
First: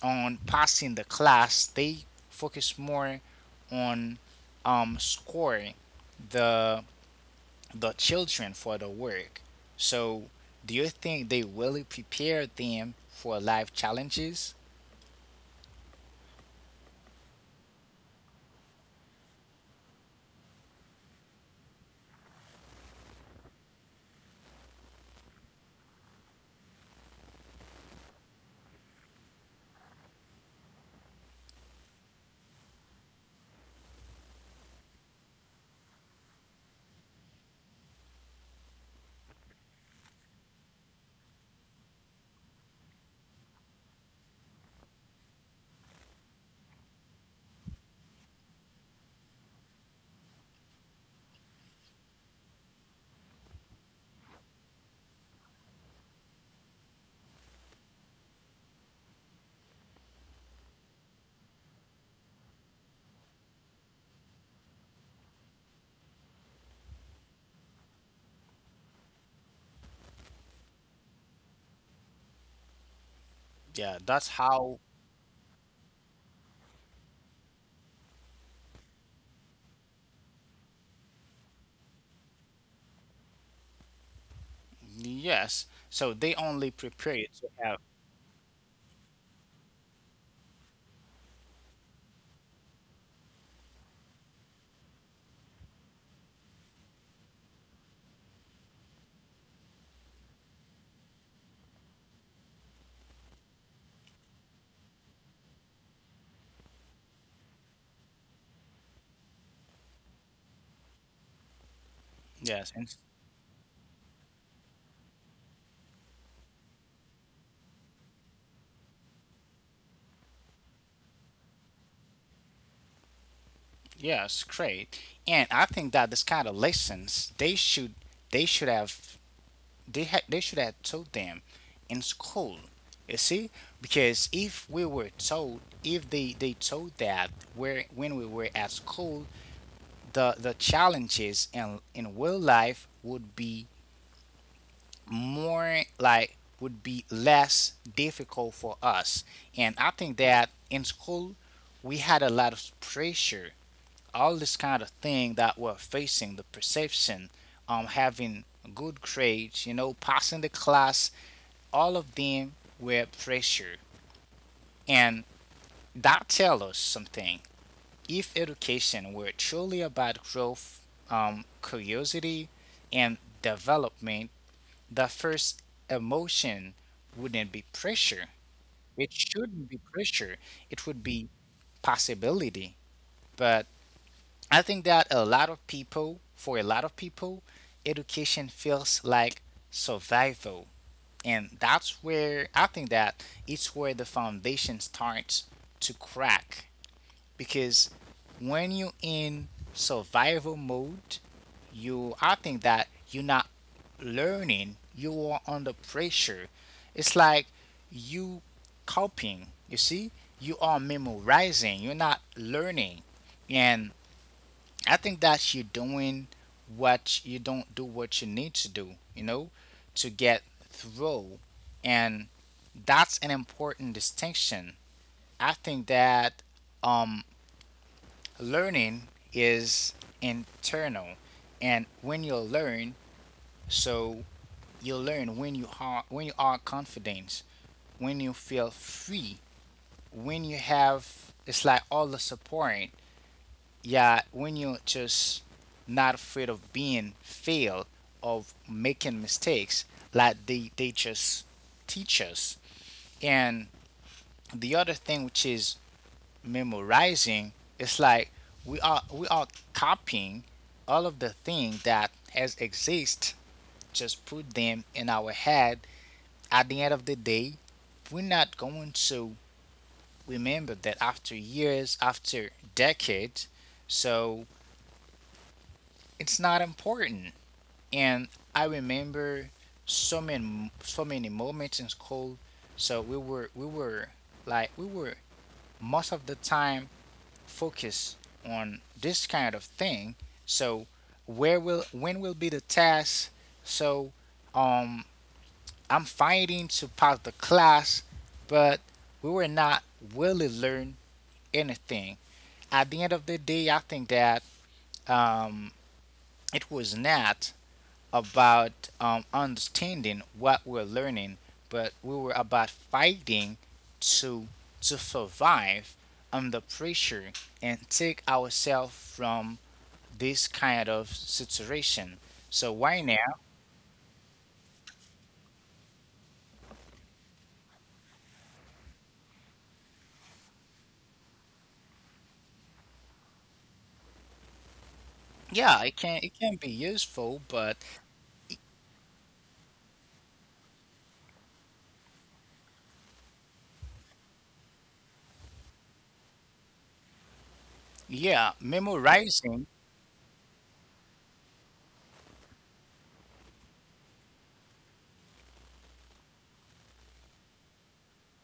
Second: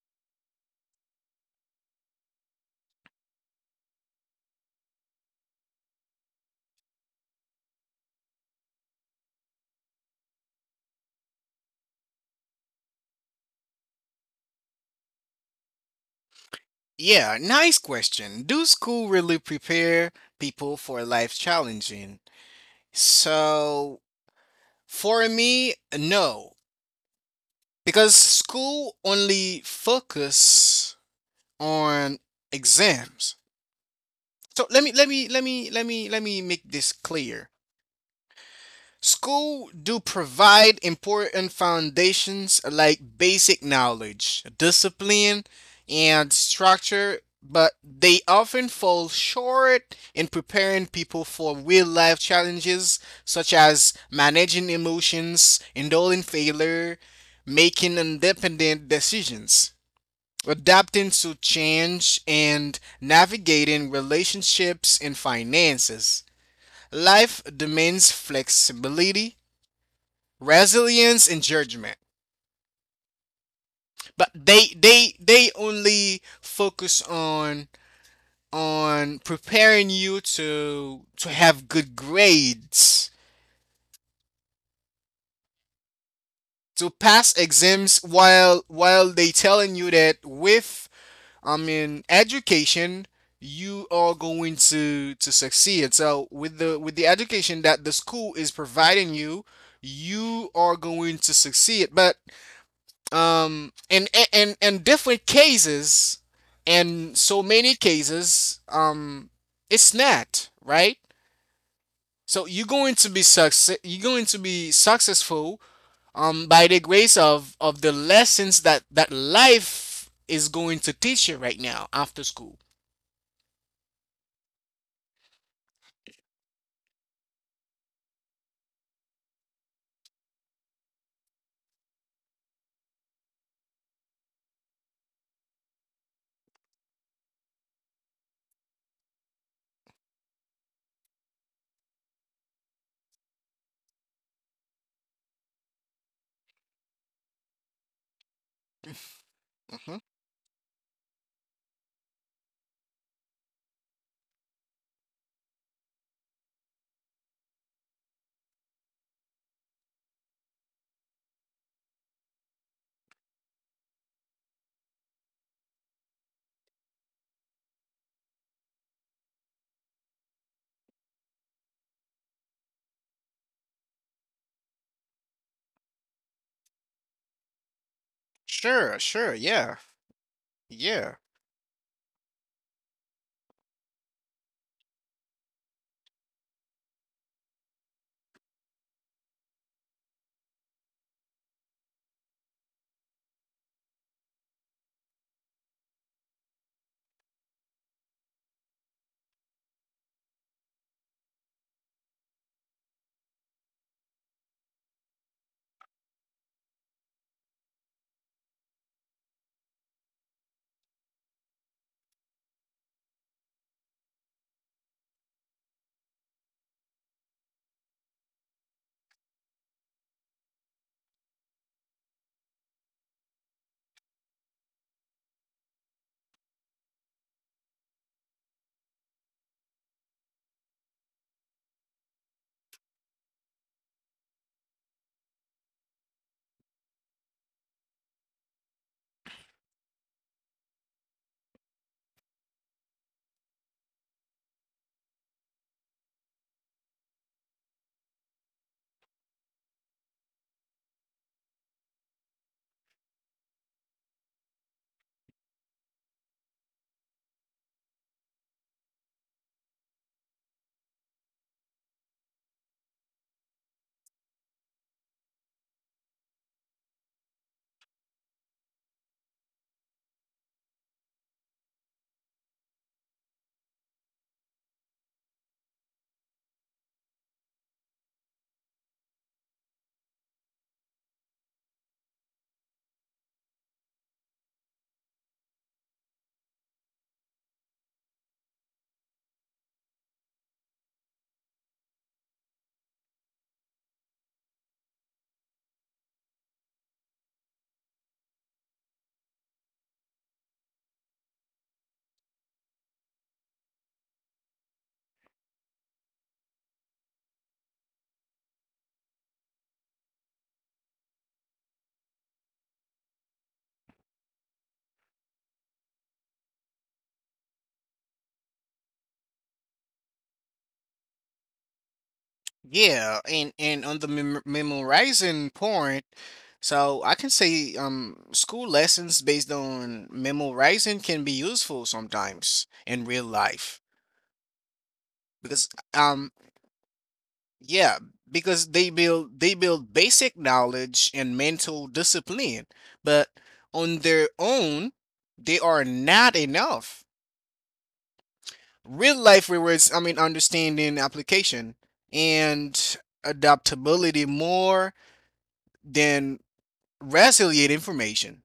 [SPEAKER 1] on passing the class, they focus more on scoring the the children for the work. So, do you think they really prepare them for life challenges?
[SPEAKER 2] yeah, nice question. Do school really prepare people for life challenging? So, for me, no, because school only focus on exams. So let me make this clear. School do provide important foundations like basic knowledge, discipline and structure, but they often fall short in preparing people for real life challenges such as managing emotions, enduring failure, making independent decisions, adapting to change, and navigating relationships and finances. Life demands flexibility, resilience, and judgment.
[SPEAKER 1] Yeah, that's
[SPEAKER 2] But they
[SPEAKER 1] how.
[SPEAKER 2] they they only focus on preparing you to have good grades
[SPEAKER 1] Yes. So they only
[SPEAKER 2] to
[SPEAKER 1] prepare you
[SPEAKER 2] pass
[SPEAKER 1] to have.
[SPEAKER 2] exams, while they telling you that with, I mean, education, you are going to succeed. So with the education that the school is providing you, you are going to succeed. But in different cases, and so many cases, it's not right. So you're
[SPEAKER 1] Yes, and
[SPEAKER 2] going to be success. You're going to be successful by the grace of the lessons that life is going to teach you right now after school.
[SPEAKER 1] yes, great. And I think that this kind of lessons they should have they had they should have taught them in school, you see. Because if they told that where when we were at school, the challenges in real life would be, more like would be less difficult for us. And I
[SPEAKER 2] Hmm.
[SPEAKER 1] think that in school we had a lot of pressure. All this kind of thing that we're facing: the perception, having good grades, passing the class, all of them were pressure. And that tells us something. If education were truly about growth, curiosity, and development, the first emotion wouldn't be pressure.
[SPEAKER 2] Sure,
[SPEAKER 1] It
[SPEAKER 2] sure,
[SPEAKER 1] shouldn't
[SPEAKER 2] yeah,
[SPEAKER 1] be pressure. It would
[SPEAKER 2] yeah,
[SPEAKER 1] be possibility. But I think that a lot of people, for a lot of people, education feels like survival. And that's where I think that it's where the foundation starts to crack, because when you're in survival mode, you I think that you're not learning, you are under pressure. It's like you copying, you see? You are memorizing, you're not learning. And I think that you don't do what you need to do, you know, to get through. And that's an important distinction. I think that um, learning is internal, and when you learn, so you learn when you are confident, when you feel free, when you have it's like all the support. Yeah, when you are just not afraid of being failed, of making mistakes, like they just teach us. And the other thing, which is memorizing, it's like we are copying all of the thing that has exist, just put them in our head. At the end of the day we're not going to remember that after years, after decades, so it's not important. And I remember so many so many moments in school. So we were most of the time focus on this kind of thing. So where will when will be the test? So um I'm fighting to pass the class, but we were not really learn anything. At the end of the day, I think that um it was not about, understanding what we're learning, but we were about fighting to survive under pressure and take ourselves from this kind of situation. So why
[SPEAKER 2] yeah.
[SPEAKER 1] now?
[SPEAKER 2] And on the memorizing point, so I can say school lessons based on memorizing can be useful sometimes in real life because
[SPEAKER 1] Yeah,
[SPEAKER 2] um
[SPEAKER 1] it can be useful, but
[SPEAKER 2] yeah because they build basic knowledge and mental discipline, but on their own they are not enough.
[SPEAKER 1] yeah,
[SPEAKER 2] Real life
[SPEAKER 1] memorizing,
[SPEAKER 2] rewards, I mean, understanding application and adaptability more than resilient information.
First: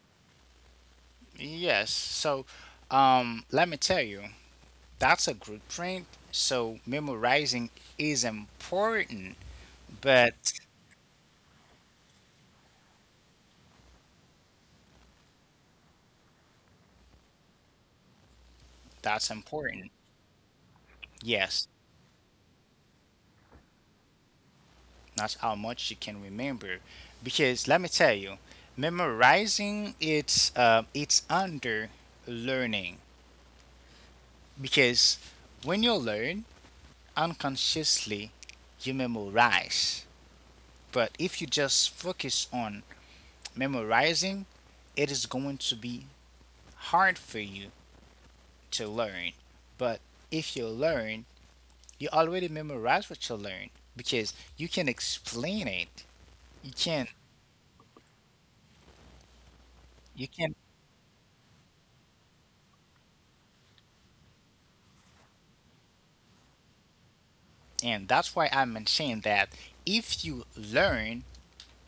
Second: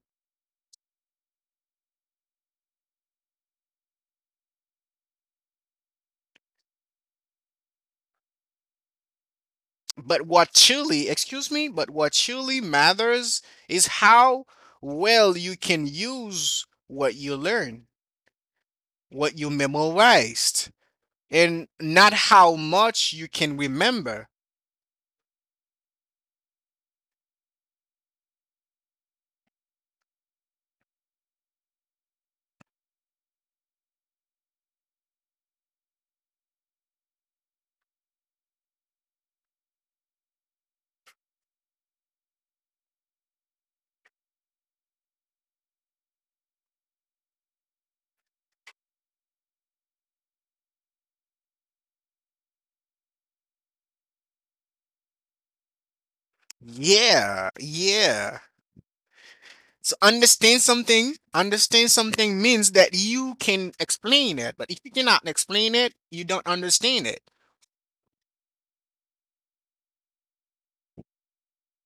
[SPEAKER 1] yes. So, let me tell you, that's a good point. So memorizing is important,
[SPEAKER 2] But
[SPEAKER 1] but
[SPEAKER 2] what truly, excuse me, but what truly matters is how well you can use what you learn,
[SPEAKER 1] that's
[SPEAKER 2] what you
[SPEAKER 1] important.
[SPEAKER 2] memorized,
[SPEAKER 1] Yes,
[SPEAKER 2] and not how much you can remember.
[SPEAKER 1] that's how much you can remember. Because let me tell you, memorizing it's under learning, because when you learn unconsciously you memorize. But if you just focus on memorizing, it is going to be hard for you to learn. But if you learn, you already memorize what you learn because you can explain it. You can,
[SPEAKER 2] Yeah, yeah. So
[SPEAKER 1] you can,
[SPEAKER 2] understand something. Understand something means that you can explain it, but if you cannot explain it, you don't understand it.
[SPEAKER 1] and that's why I mentioned that if you learn,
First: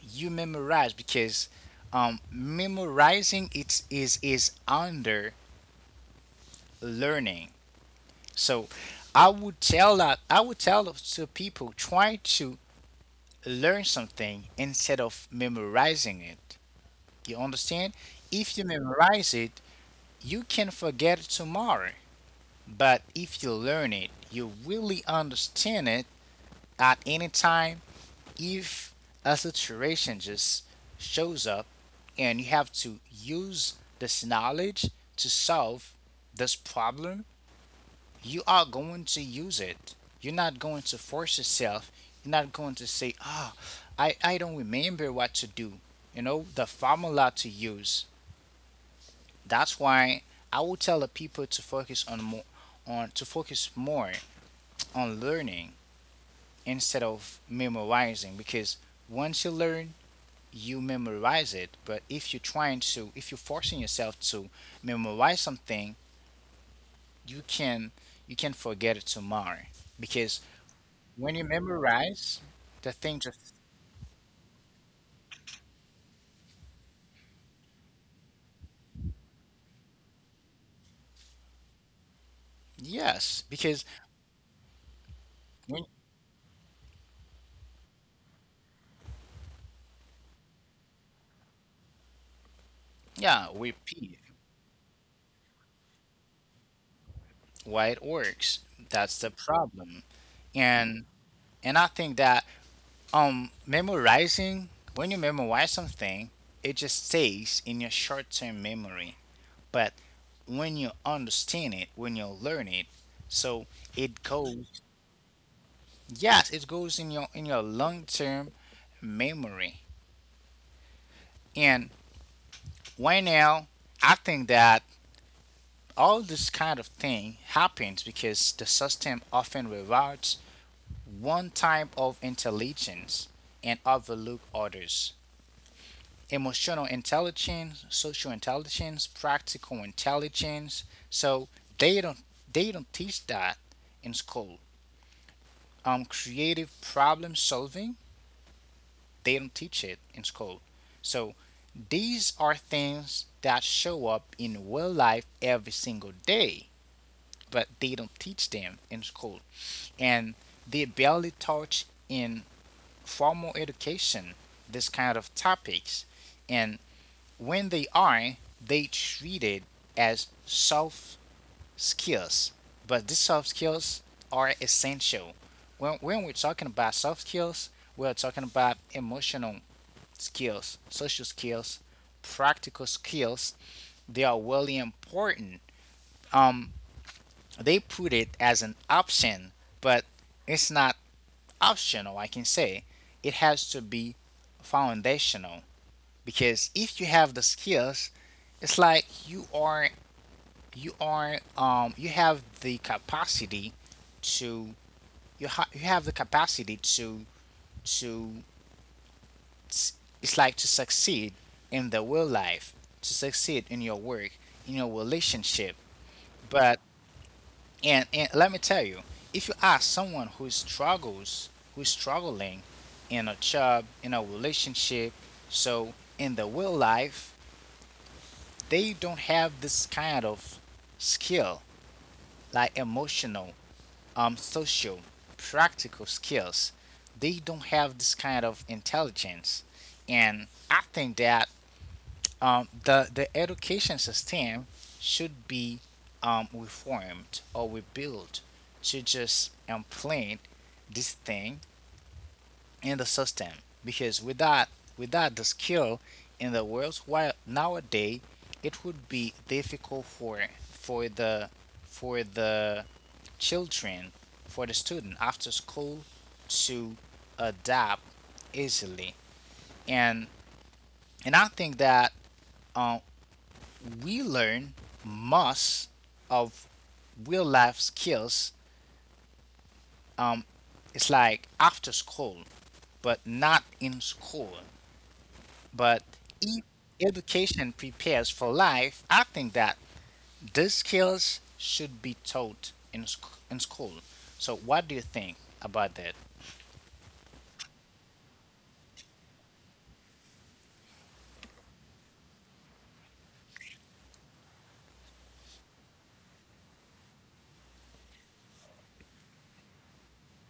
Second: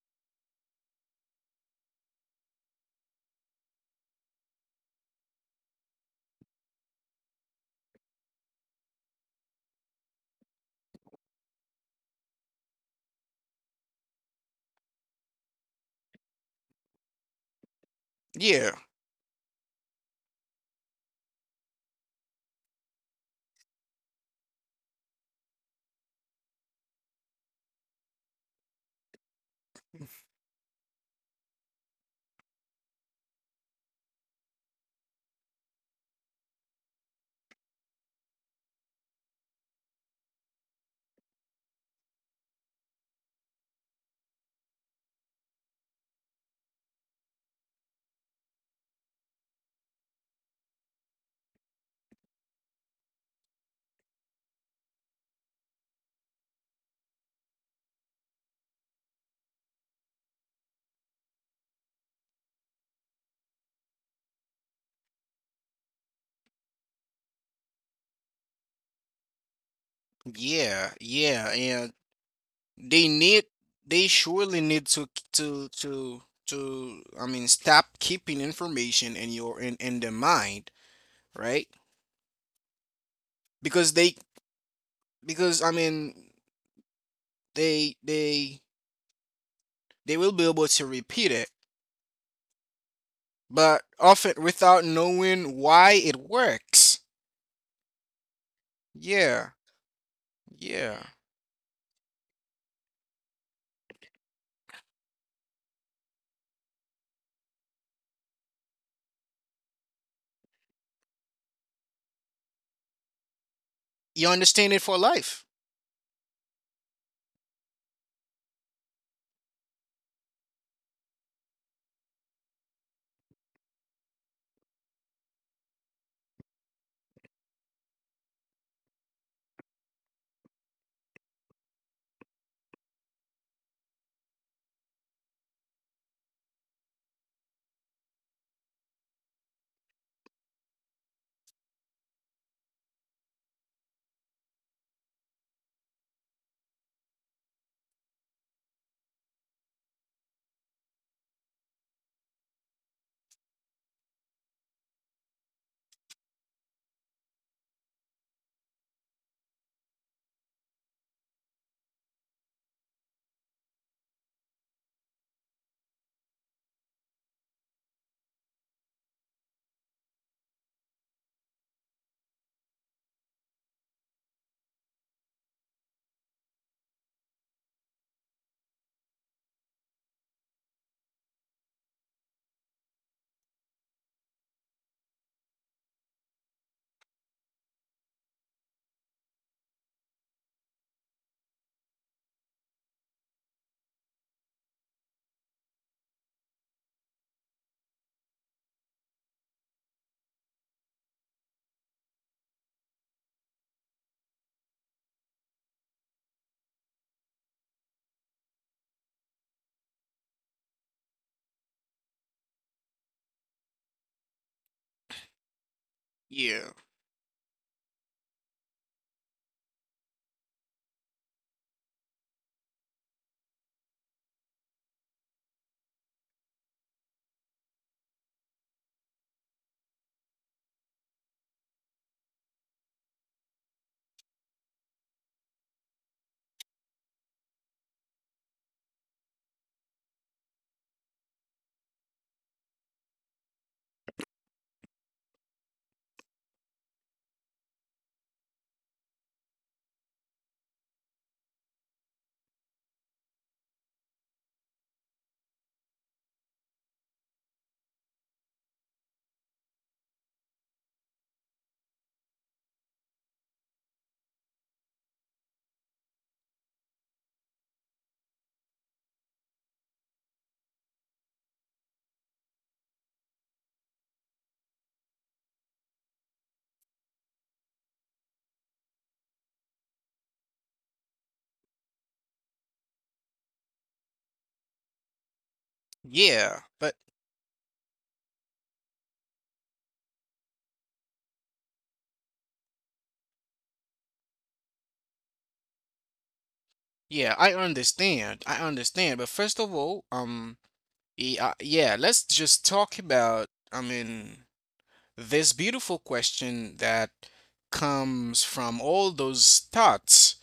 [SPEAKER 1] you memorize, because memorizing it is under learning. So I would tell that I would tell of- to people, try to learn something instead of memorizing it. You understand? If you
[SPEAKER 2] Yeah.
[SPEAKER 1] memorize it, you can forget it tomorrow. But if you learn it, you really understand it. At any time, if a situation just shows up and you have to use this knowledge to solve this problem, you are going to use it. You're not going to force yourself. You're not going to say, ah, oh, I don't remember what to do. The formula to use. That's why I will tell the people to focus on more on to focus more on learning instead of memorizing, because once you learn you memorize it. But if you're trying to if you're forcing yourself to memorize something, you can you can forget it tomorrow. Because
[SPEAKER 2] Yeah,
[SPEAKER 1] when you
[SPEAKER 2] yeah, and
[SPEAKER 1] memorize, the
[SPEAKER 2] they
[SPEAKER 1] thing
[SPEAKER 2] need
[SPEAKER 1] just.
[SPEAKER 2] they surely need to I mean stop keeping information in your in their mind, right?
[SPEAKER 1] Yes, because
[SPEAKER 2] Because they because I
[SPEAKER 1] when.
[SPEAKER 2] mean they they will be able to repeat it,
[SPEAKER 1] Yeah,
[SPEAKER 2] but
[SPEAKER 1] repeat.
[SPEAKER 2] often without knowing why it works.
[SPEAKER 1] Why it works. That's the
[SPEAKER 2] Yeah.
[SPEAKER 1] problem.
[SPEAKER 2] Yeah.
[SPEAKER 1] And and I think that memorizing when you memorize something, it just stays in your short term memory. But when you understand it, when you learn it, so it
[SPEAKER 2] You understand
[SPEAKER 1] goes.
[SPEAKER 2] it for life.
[SPEAKER 1] Yes, it goes in your long term memory. And right now I think that all this kind of thing happens because the system often rewards one type of intelligence and overlook others. Emotional intelligence, social intelligence, practical intelligence. So they don't they don't teach that in school. Creative problem solving, they don't teach it in school. So these are things that show up in real life every single day, but they don't teach them in school. And they barely touch in formal education this kind of topics, and when they are, they treated as soft skills. But these soft skills are essential. When we're talking about soft skills, we're talking about emotional skills, social skills, practical skills. They are really important. um they put it as an option, but it's not optional, I can say. It has to be foundational, because if you have the skills, it's like you have the capacity to you ha- you have the capacity to it's like to succeed in the real life, to succeed in your work, in your relationship.
[SPEAKER 2] Yeah.
[SPEAKER 1] But. And let me tell you, if you ask someone who struggles, who's struggling in a job, in a relationship, so in the real life, they don't have this kind of skill, like emotional, social, practical skills. They don't have this kind of intelligence. And I think that, the education system should be, reformed or rebuilt, to just implant this thing in the system. Because without the skill in the world while nowadays, it would be difficult for the for the children for the student after school to adapt easily. And and I think that, um, we learn most of real life skills is like after school, but not in school. But if
[SPEAKER 2] Yeah. But
[SPEAKER 1] education prepares for life, I think that these skills should be taught in school. So, what do you think about that?
[SPEAKER 2] yeah, I understand. I understand. But first of all, yeah, yeah, let's just talk about, I mean, this beautiful question that comes from all those thoughts.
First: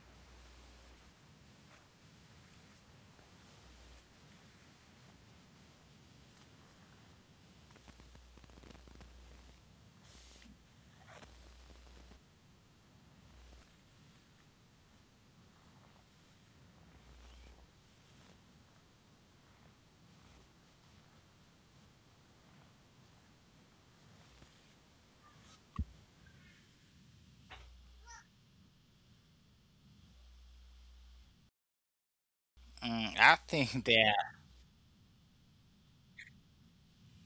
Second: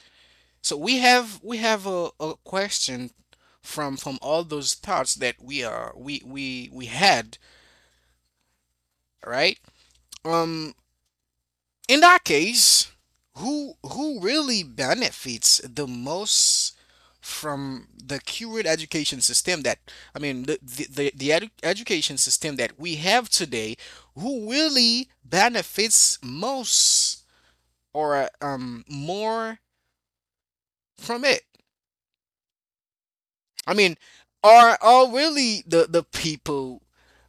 [SPEAKER 2] So we have a question from all those thoughts that we are we had, right? Um, In that case, who really benefits the most from the current education system that I mean education system that we have today, who really benefits most or more from it?
[SPEAKER 1] Mm, I
[SPEAKER 2] I
[SPEAKER 1] think
[SPEAKER 2] mean,
[SPEAKER 1] that
[SPEAKER 2] are really the people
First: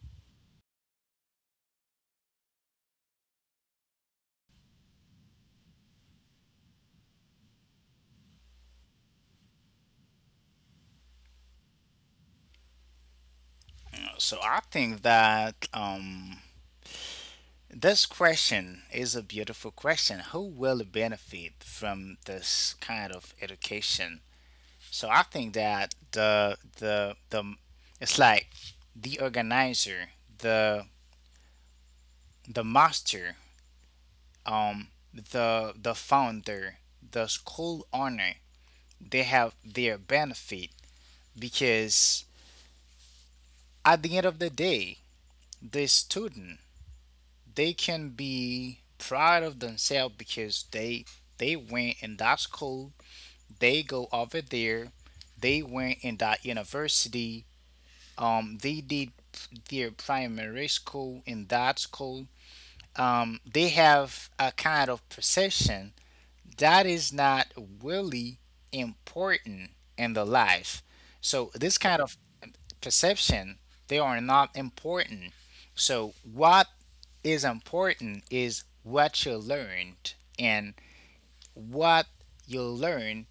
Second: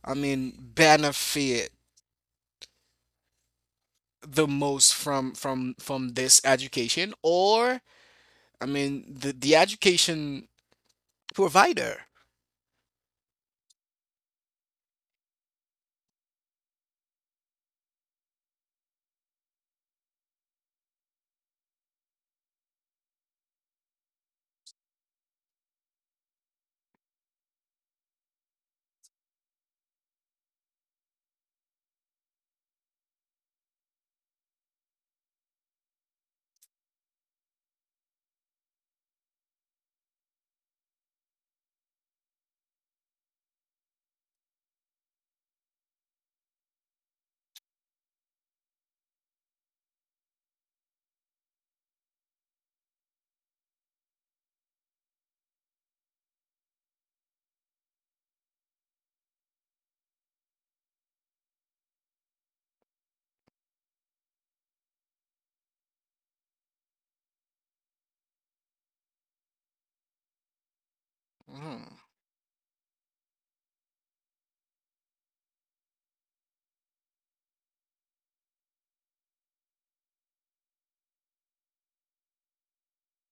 [SPEAKER 2] I mean benefit the most from this education or I mean the education provider.
[SPEAKER 1] so I think that, this question is a beautiful question. Who will benefit from this kind of education? So I think that the it's like the organizer, the the master, the founder, the school owner, they have their benefit. Because at the end of the day, the student, they can be proud of themselves because they went in that school, they go over there, they went in that university, they did their primary school in that school. They have a kind of perception that is not really important in the life. So this
[SPEAKER 2] Mm,
[SPEAKER 1] kind of perception, they are not important. So what is important is what you learned, and what you learn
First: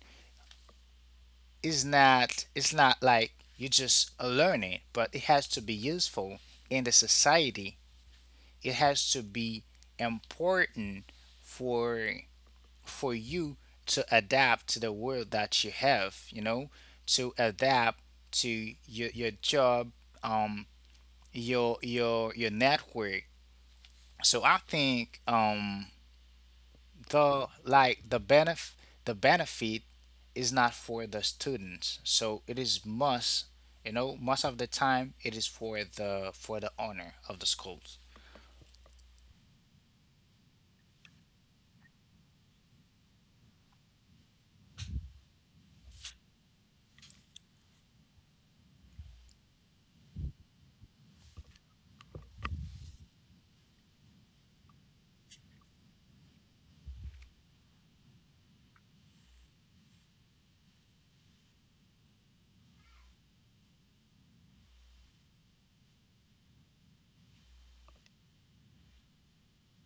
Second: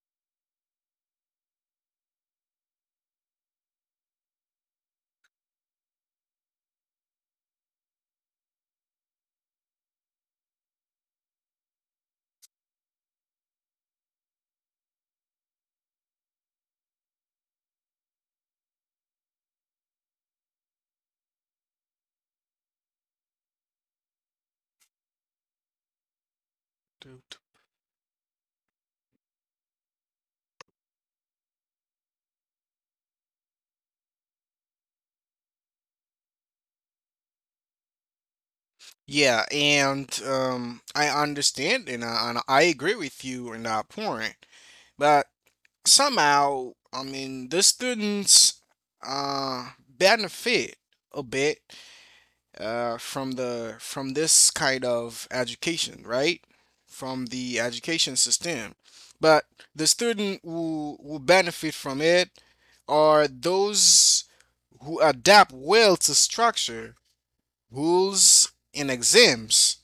[SPEAKER 1] is not it's not like you just learn it, but it has to be useful in the society. It has to be important for you to adapt to the world that you have, to adapt to your job, um your your network. So I think,
[SPEAKER 2] dude.
[SPEAKER 1] the like the benef the benefit is not for the students. So it is must, most of the time it is for the owner of the schools.
[SPEAKER 2] Yeah, and I understand and and I agree with you in that point, but somehow, I mean, the students uh, benefit a bit from the from this kind of education, right? From the education system, but the student who benefit from it are those who adapt well to structure rules and exams.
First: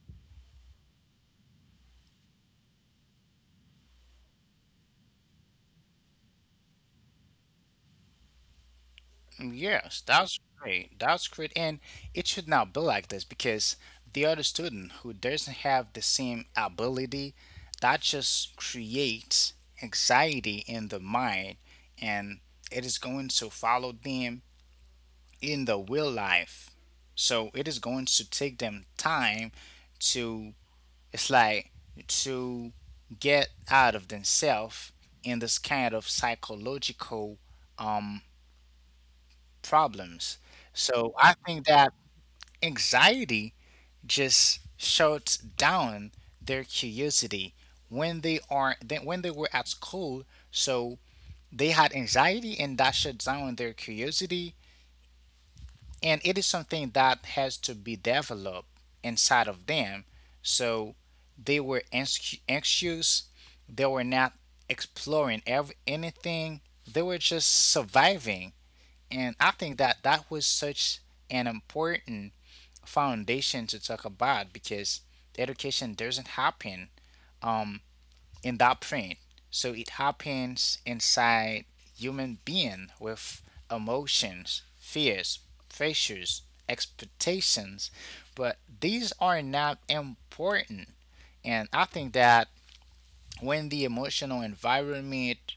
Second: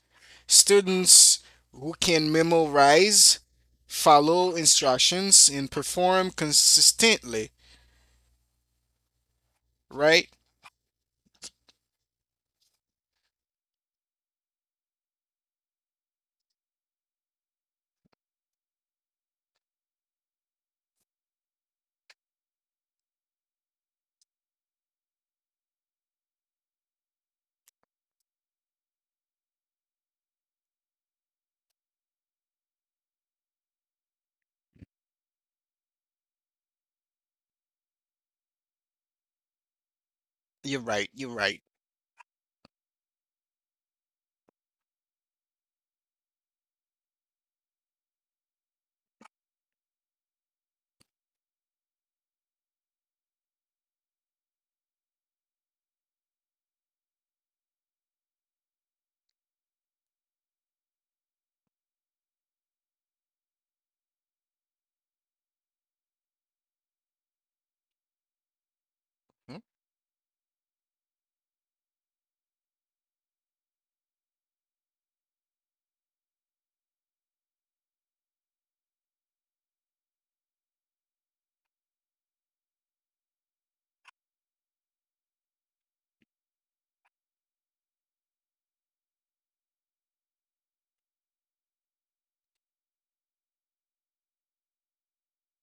[SPEAKER 2] Students who can memorize, follow instructions, and perform consistently,
[SPEAKER 1] Mm, yes,
[SPEAKER 2] right?
[SPEAKER 1] that's great, that's great. And it should not be like this, because the other student who doesn't have the same ability, that just creates anxiety in the mind, and it is going to follow them in the real life. So it is going to take them time to, it's like to get out of themselves in this kind of psychological, um problems.
[SPEAKER 2] You're right,
[SPEAKER 1] So
[SPEAKER 2] you're
[SPEAKER 1] I
[SPEAKER 2] right.
[SPEAKER 1] think that anxiety just shuts down their curiosity when they are, then when they were at school. So they had anxiety, and that shut down their curiosity, and it is something that has to be developed inside of them. So they were anxious, they were not exploring anything, they were just surviving. And I
[SPEAKER 2] Hmm?
[SPEAKER 1] think that that was such an important foundation to talk about, because education doesn't happen, um in that print. So it happens inside human being with emotions, fears, pressures, expectations, but these are not important. And I think that when the emotional environment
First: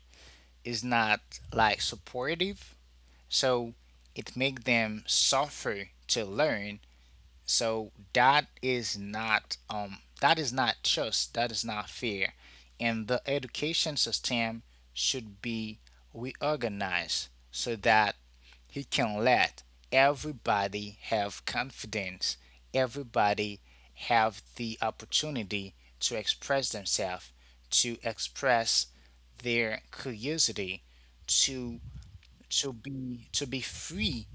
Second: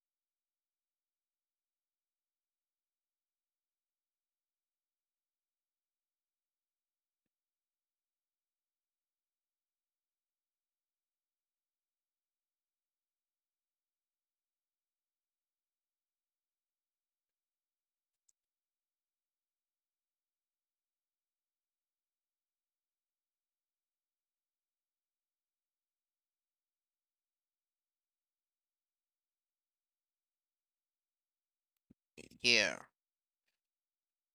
[SPEAKER 1] is not like supportive, so it makes them suffer to learn. So that is not fair. And the education system should be reorganized, so that he can let everybody have confidence, everybody have the opportunity to express themselves, to express their curiosity, to
[SPEAKER 2] Yeah.
[SPEAKER 1] to be free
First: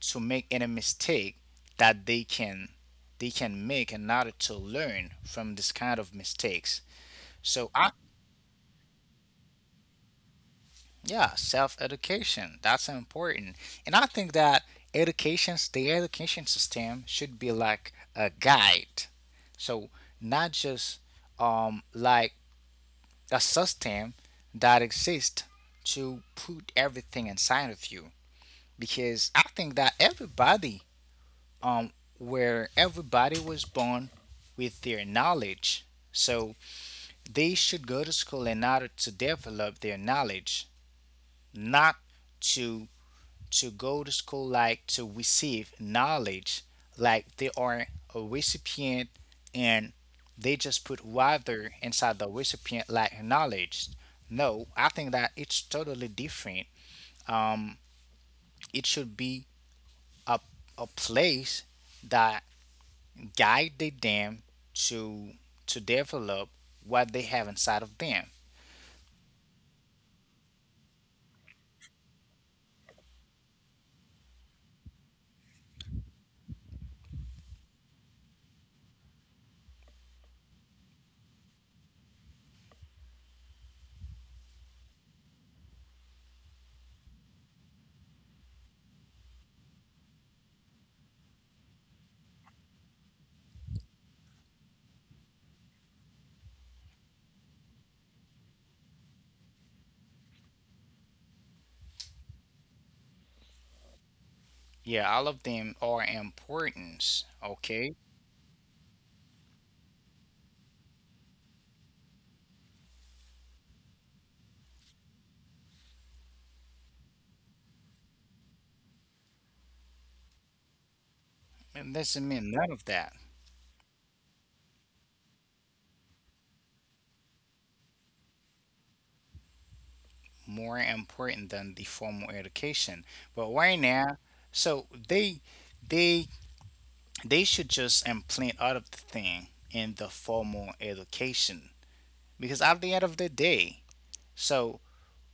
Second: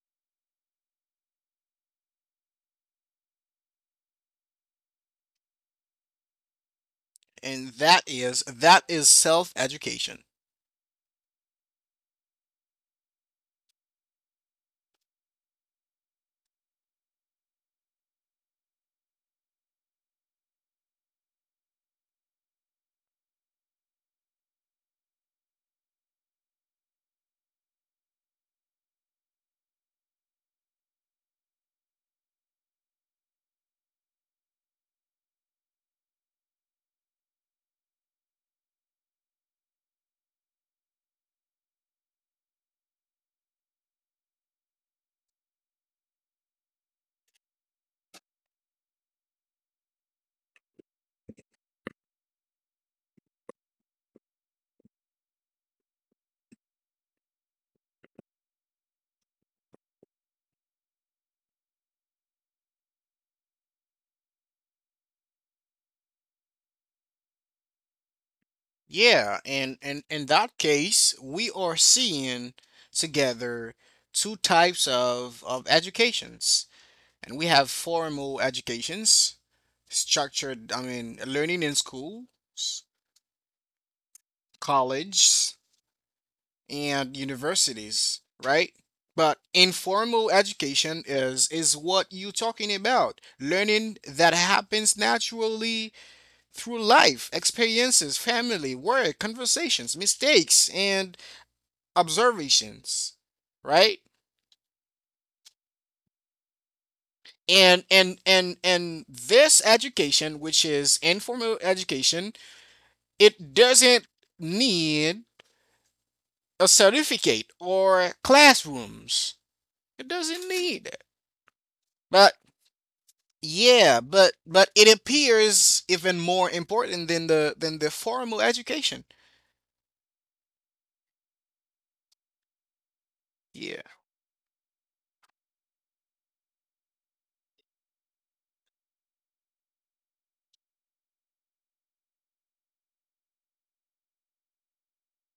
[SPEAKER 1] to make any mistake that they can make, in order to learn from this kind of mistakes.
[SPEAKER 2] And
[SPEAKER 1] So I
[SPEAKER 2] that is self-education.
[SPEAKER 1] Yeah, self education. That's important. And I think that education the education system should be like a guide. So not just, like a system that exists to put everything inside of you. Because I think that um, everybody was born with their knowledge. So they should go to school in order to develop their knowledge, not to to go to school like to receive knowledge, like they are a recipient and they just put water inside the recipient like knowledge. No, I think that it's totally different. It should be a, a place that guided them to to develop what they have inside of them.
[SPEAKER 2] Yeah, and in that case, we are seeing together two types of educations. And we have formal educations, structured, I mean, learning in schools, colleges, and universities, right? But informal education is what you're talking about. Learning that happens naturally through life, experiences, family, work, conversations, mistakes, and observations, right?
[SPEAKER 1] Yeah, all of them are important.
[SPEAKER 2] And
[SPEAKER 1] Okay,
[SPEAKER 2] and and and this education, which is informal education, it doesn't need a certificate or classrooms. It doesn't need.
[SPEAKER 1] and doesn't
[SPEAKER 2] But
[SPEAKER 1] mean none of that
[SPEAKER 2] yeah, but it appears even more important than the formal education.
[SPEAKER 1] more important than the formal education. But right
[SPEAKER 2] Yeah.
[SPEAKER 1] now, so they they should just implant all of the thing in the formal education because at the end of the day, so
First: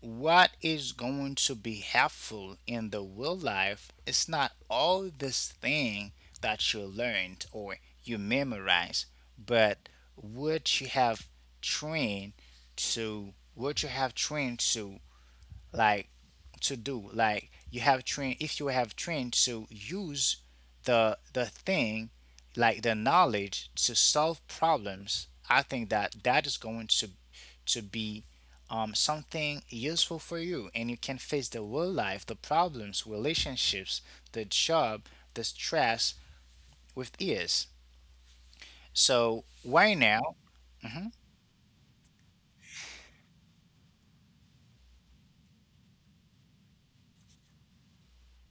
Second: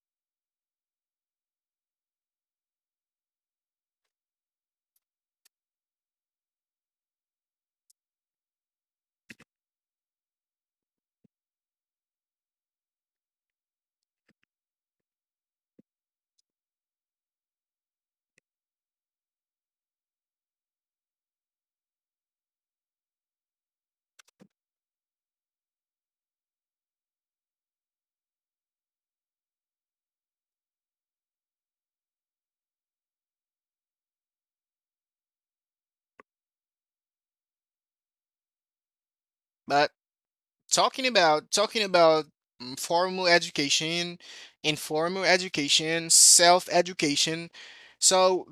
[SPEAKER 1] what is going to be helpful in the real life is not all this thing that you learned or you memorized, but what you have trained what you have trained to, like to do. Like you have trained, if you have trained to use the thing, like the knowledge to solve problems, I think that that is going to be something useful for you, and you can face the real life, the problems, relationships, the job, the stress with ease. So
[SPEAKER 2] But
[SPEAKER 1] why now?
[SPEAKER 2] talking
[SPEAKER 1] hmm
[SPEAKER 2] about talking about mm, formal education, informal education, self-education. So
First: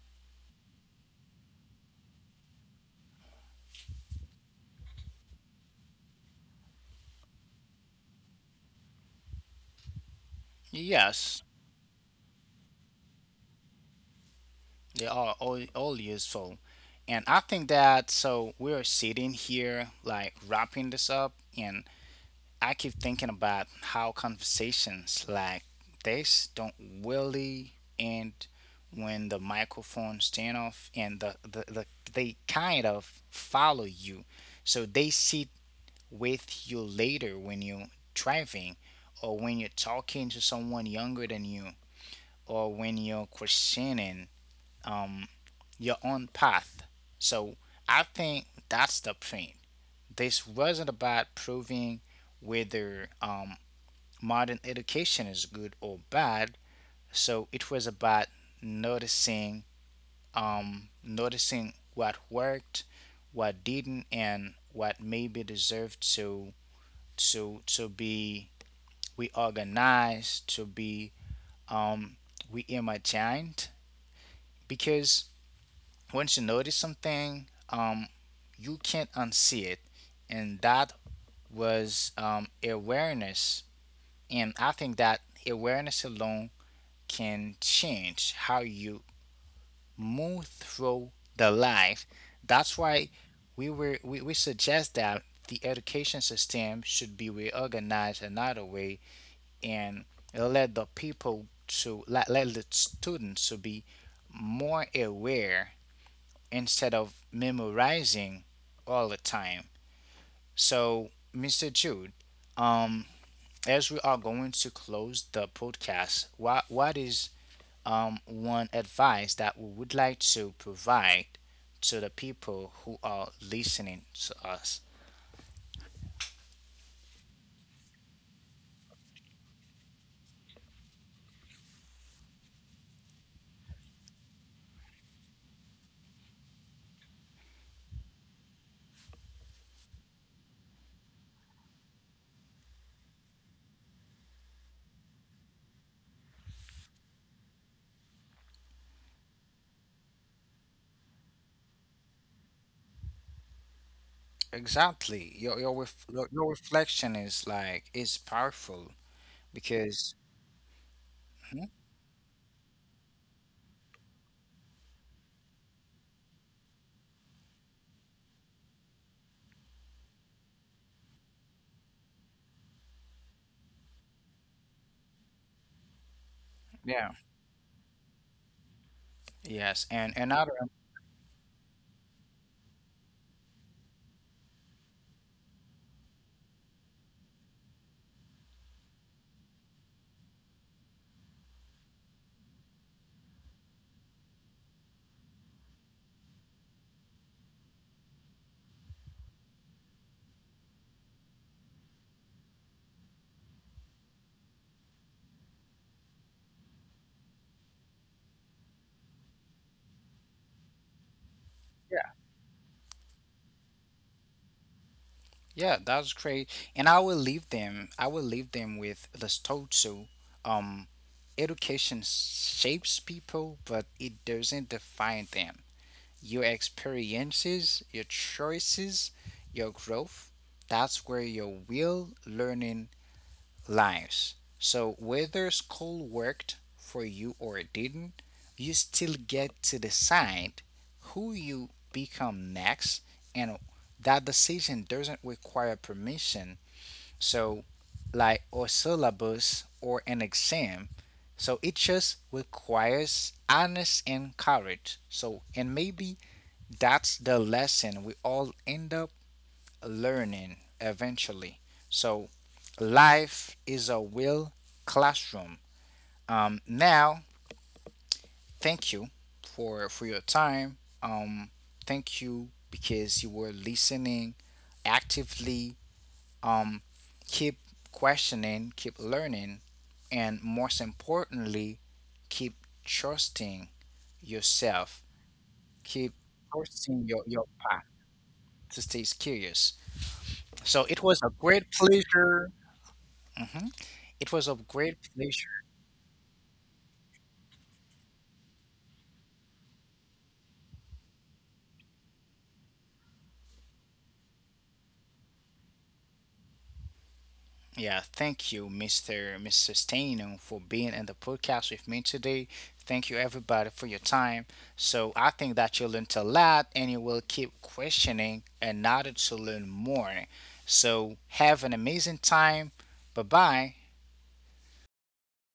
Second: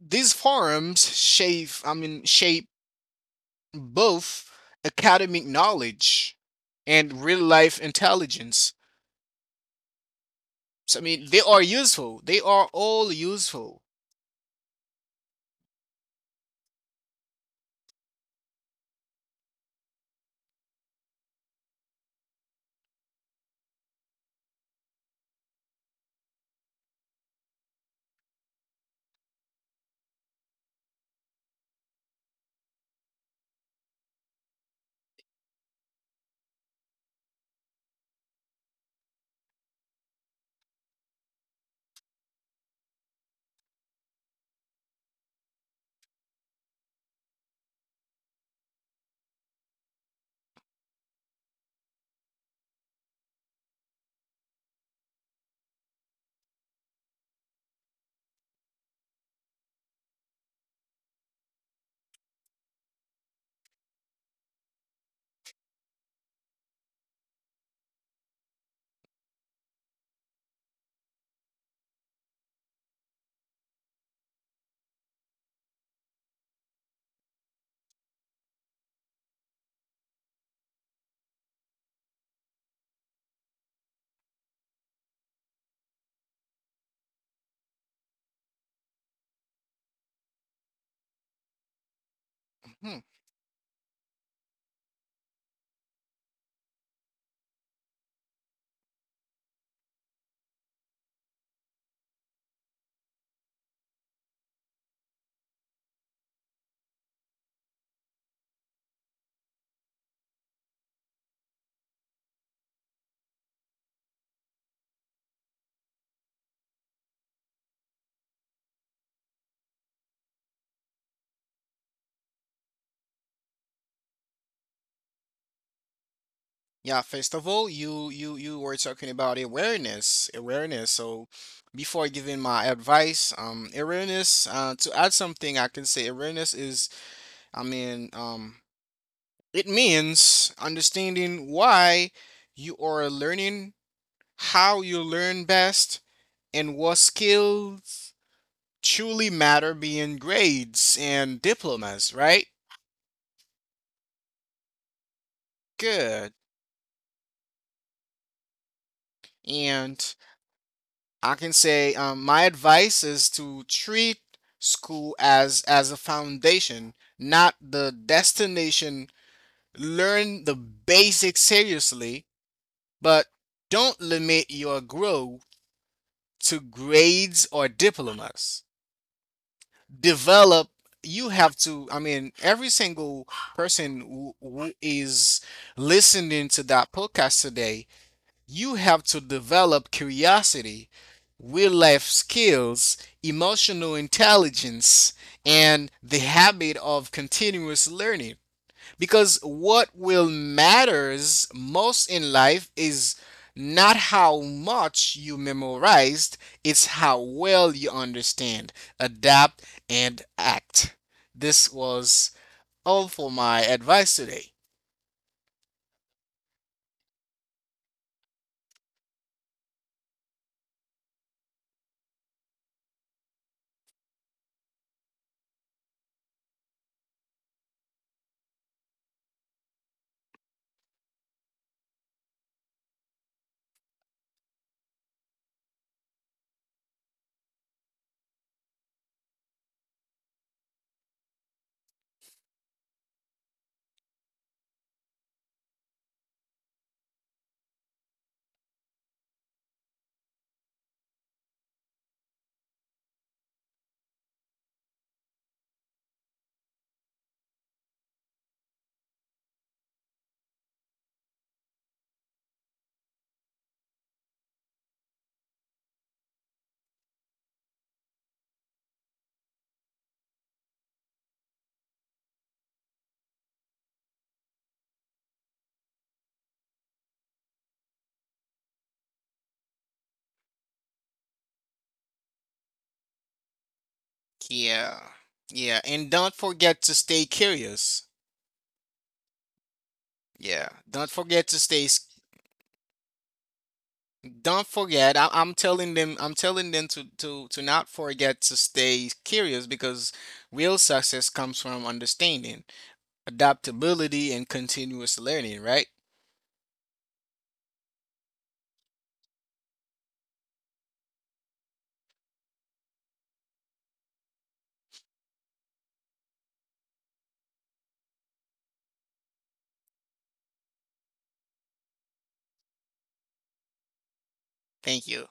[SPEAKER 2] these forums shape I mean shape both academic knowledge and real life intelligence. So I mean
[SPEAKER 1] Yes.
[SPEAKER 2] they are useful. They are all useful.
[SPEAKER 1] They are all useful. And I think that so we're sitting here like wrapping this up and I keep thinking about how conversations like this don't really end when the microphone stand off and they kind of follow you. So they sit with you later when you're driving or when you're talking to someone younger than you or when you're questioning um, your own path. So I think that's the point. This wasn't about proving whether modern education is good or bad. So it was about noticing, noticing what worked, what didn't, and what maybe deserved to be reorganized, to be um, reimagined. Because once you notice something, you can't unsee it, and that was awareness. And I think that awareness alone can change how you move through the life. That's
[SPEAKER 2] Hmm.
[SPEAKER 1] why we suggest that the education system should be reorganized another way and let the people to let the students to be more aware instead of memorizing all the time. So, Mr. Jude, um, as we are going to close the podcast, what is one advice that we would like to provide to the people who are listening to us?
[SPEAKER 2] Yeah, first of all, you were talking about awareness, awareness. So before giving my advice, awareness, to add something, I can say awareness is, I mean, it means understanding why you are learning, how you learn best, and what skills truly matter beyond grades and diplomas, right?
[SPEAKER 1] Exactly. Your your ref- your,
[SPEAKER 2] Good.
[SPEAKER 1] your reflection is like is powerful because
[SPEAKER 2] And. I can
[SPEAKER 1] mhm.
[SPEAKER 2] say my advice is to treat school as a foundation, not the destination. Learn the basics seriously, but don't limit your growth to
[SPEAKER 1] Yeah.
[SPEAKER 2] grades or diplomas.
[SPEAKER 1] Yes, and another.
[SPEAKER 2] Develop. You have to. I mean, every single person who is listening to that podcast today, you have to develop curiosity real life skills, emotional intelligence, and the habit of continuous learning. Because what will matters most in life is not how much you memorized, it's how well you understand, adapt, and act. This was all for my advice today.
[SPEAKER 1] Yeah, that's great. And I will leave them. I will leave them with the Stotsu. Um, Education shapes people, but it doesn't define them. Your experiences, your choices, your growth. That's where your real learning lives. So whether school worked for you or it didn't, you still get to decide who you become next and that decision doesn't require permission. So like or syllabus or an exam. So it just requires honesty and courage. So and maybe that's the lesson we all end up learning eventually. So life is a real classroom. Now, thank you for your time. Thank you because you were listening actively. Um, Keep questioning, keep learning, and most importantly, keep trusting yourself.
[SPEAKER 2] Yeah. Yeah,
[SPEAKER 1] Keep
[SPEAKER 2] and don't forget
[SPEAKER 1] trusting
[SPEAKER 2] to
[SPEAKER 1] your
[SPEAKER 2] stay
[SPEAKER 1] path
[SPEAKER 2] curious.
[SPEAKER 1] to stay curious. So
[SPEAKER 2] Yeah,
[SPEAKER 1] it was a
[SPEAKER 2] don't
[SPEAKER 1] great
[SPEAKER 2] forget to stay
[SPEAKER 1] pleasure. Mhm. It was of
[SPEAKER 2] Don't
[SPEAKER 1] great
[SPEAKER 2] forget,
[SPEAKER 1] pleasure.
[SPEAKER 2] I'm telling them to not forget to stay curious because real success comes from understanding, adaptability, and continuous learning, right?
[SPEAKER 1] Yeah, thank you, Mr. Stainham, for being in the podcast with me today. Thank you, everybody, for your time. So I think that you learned a lot, and you will keep questioning in order to learn more. So have an amazing time. Bye bye.
[SPEAKER 2] Thank you.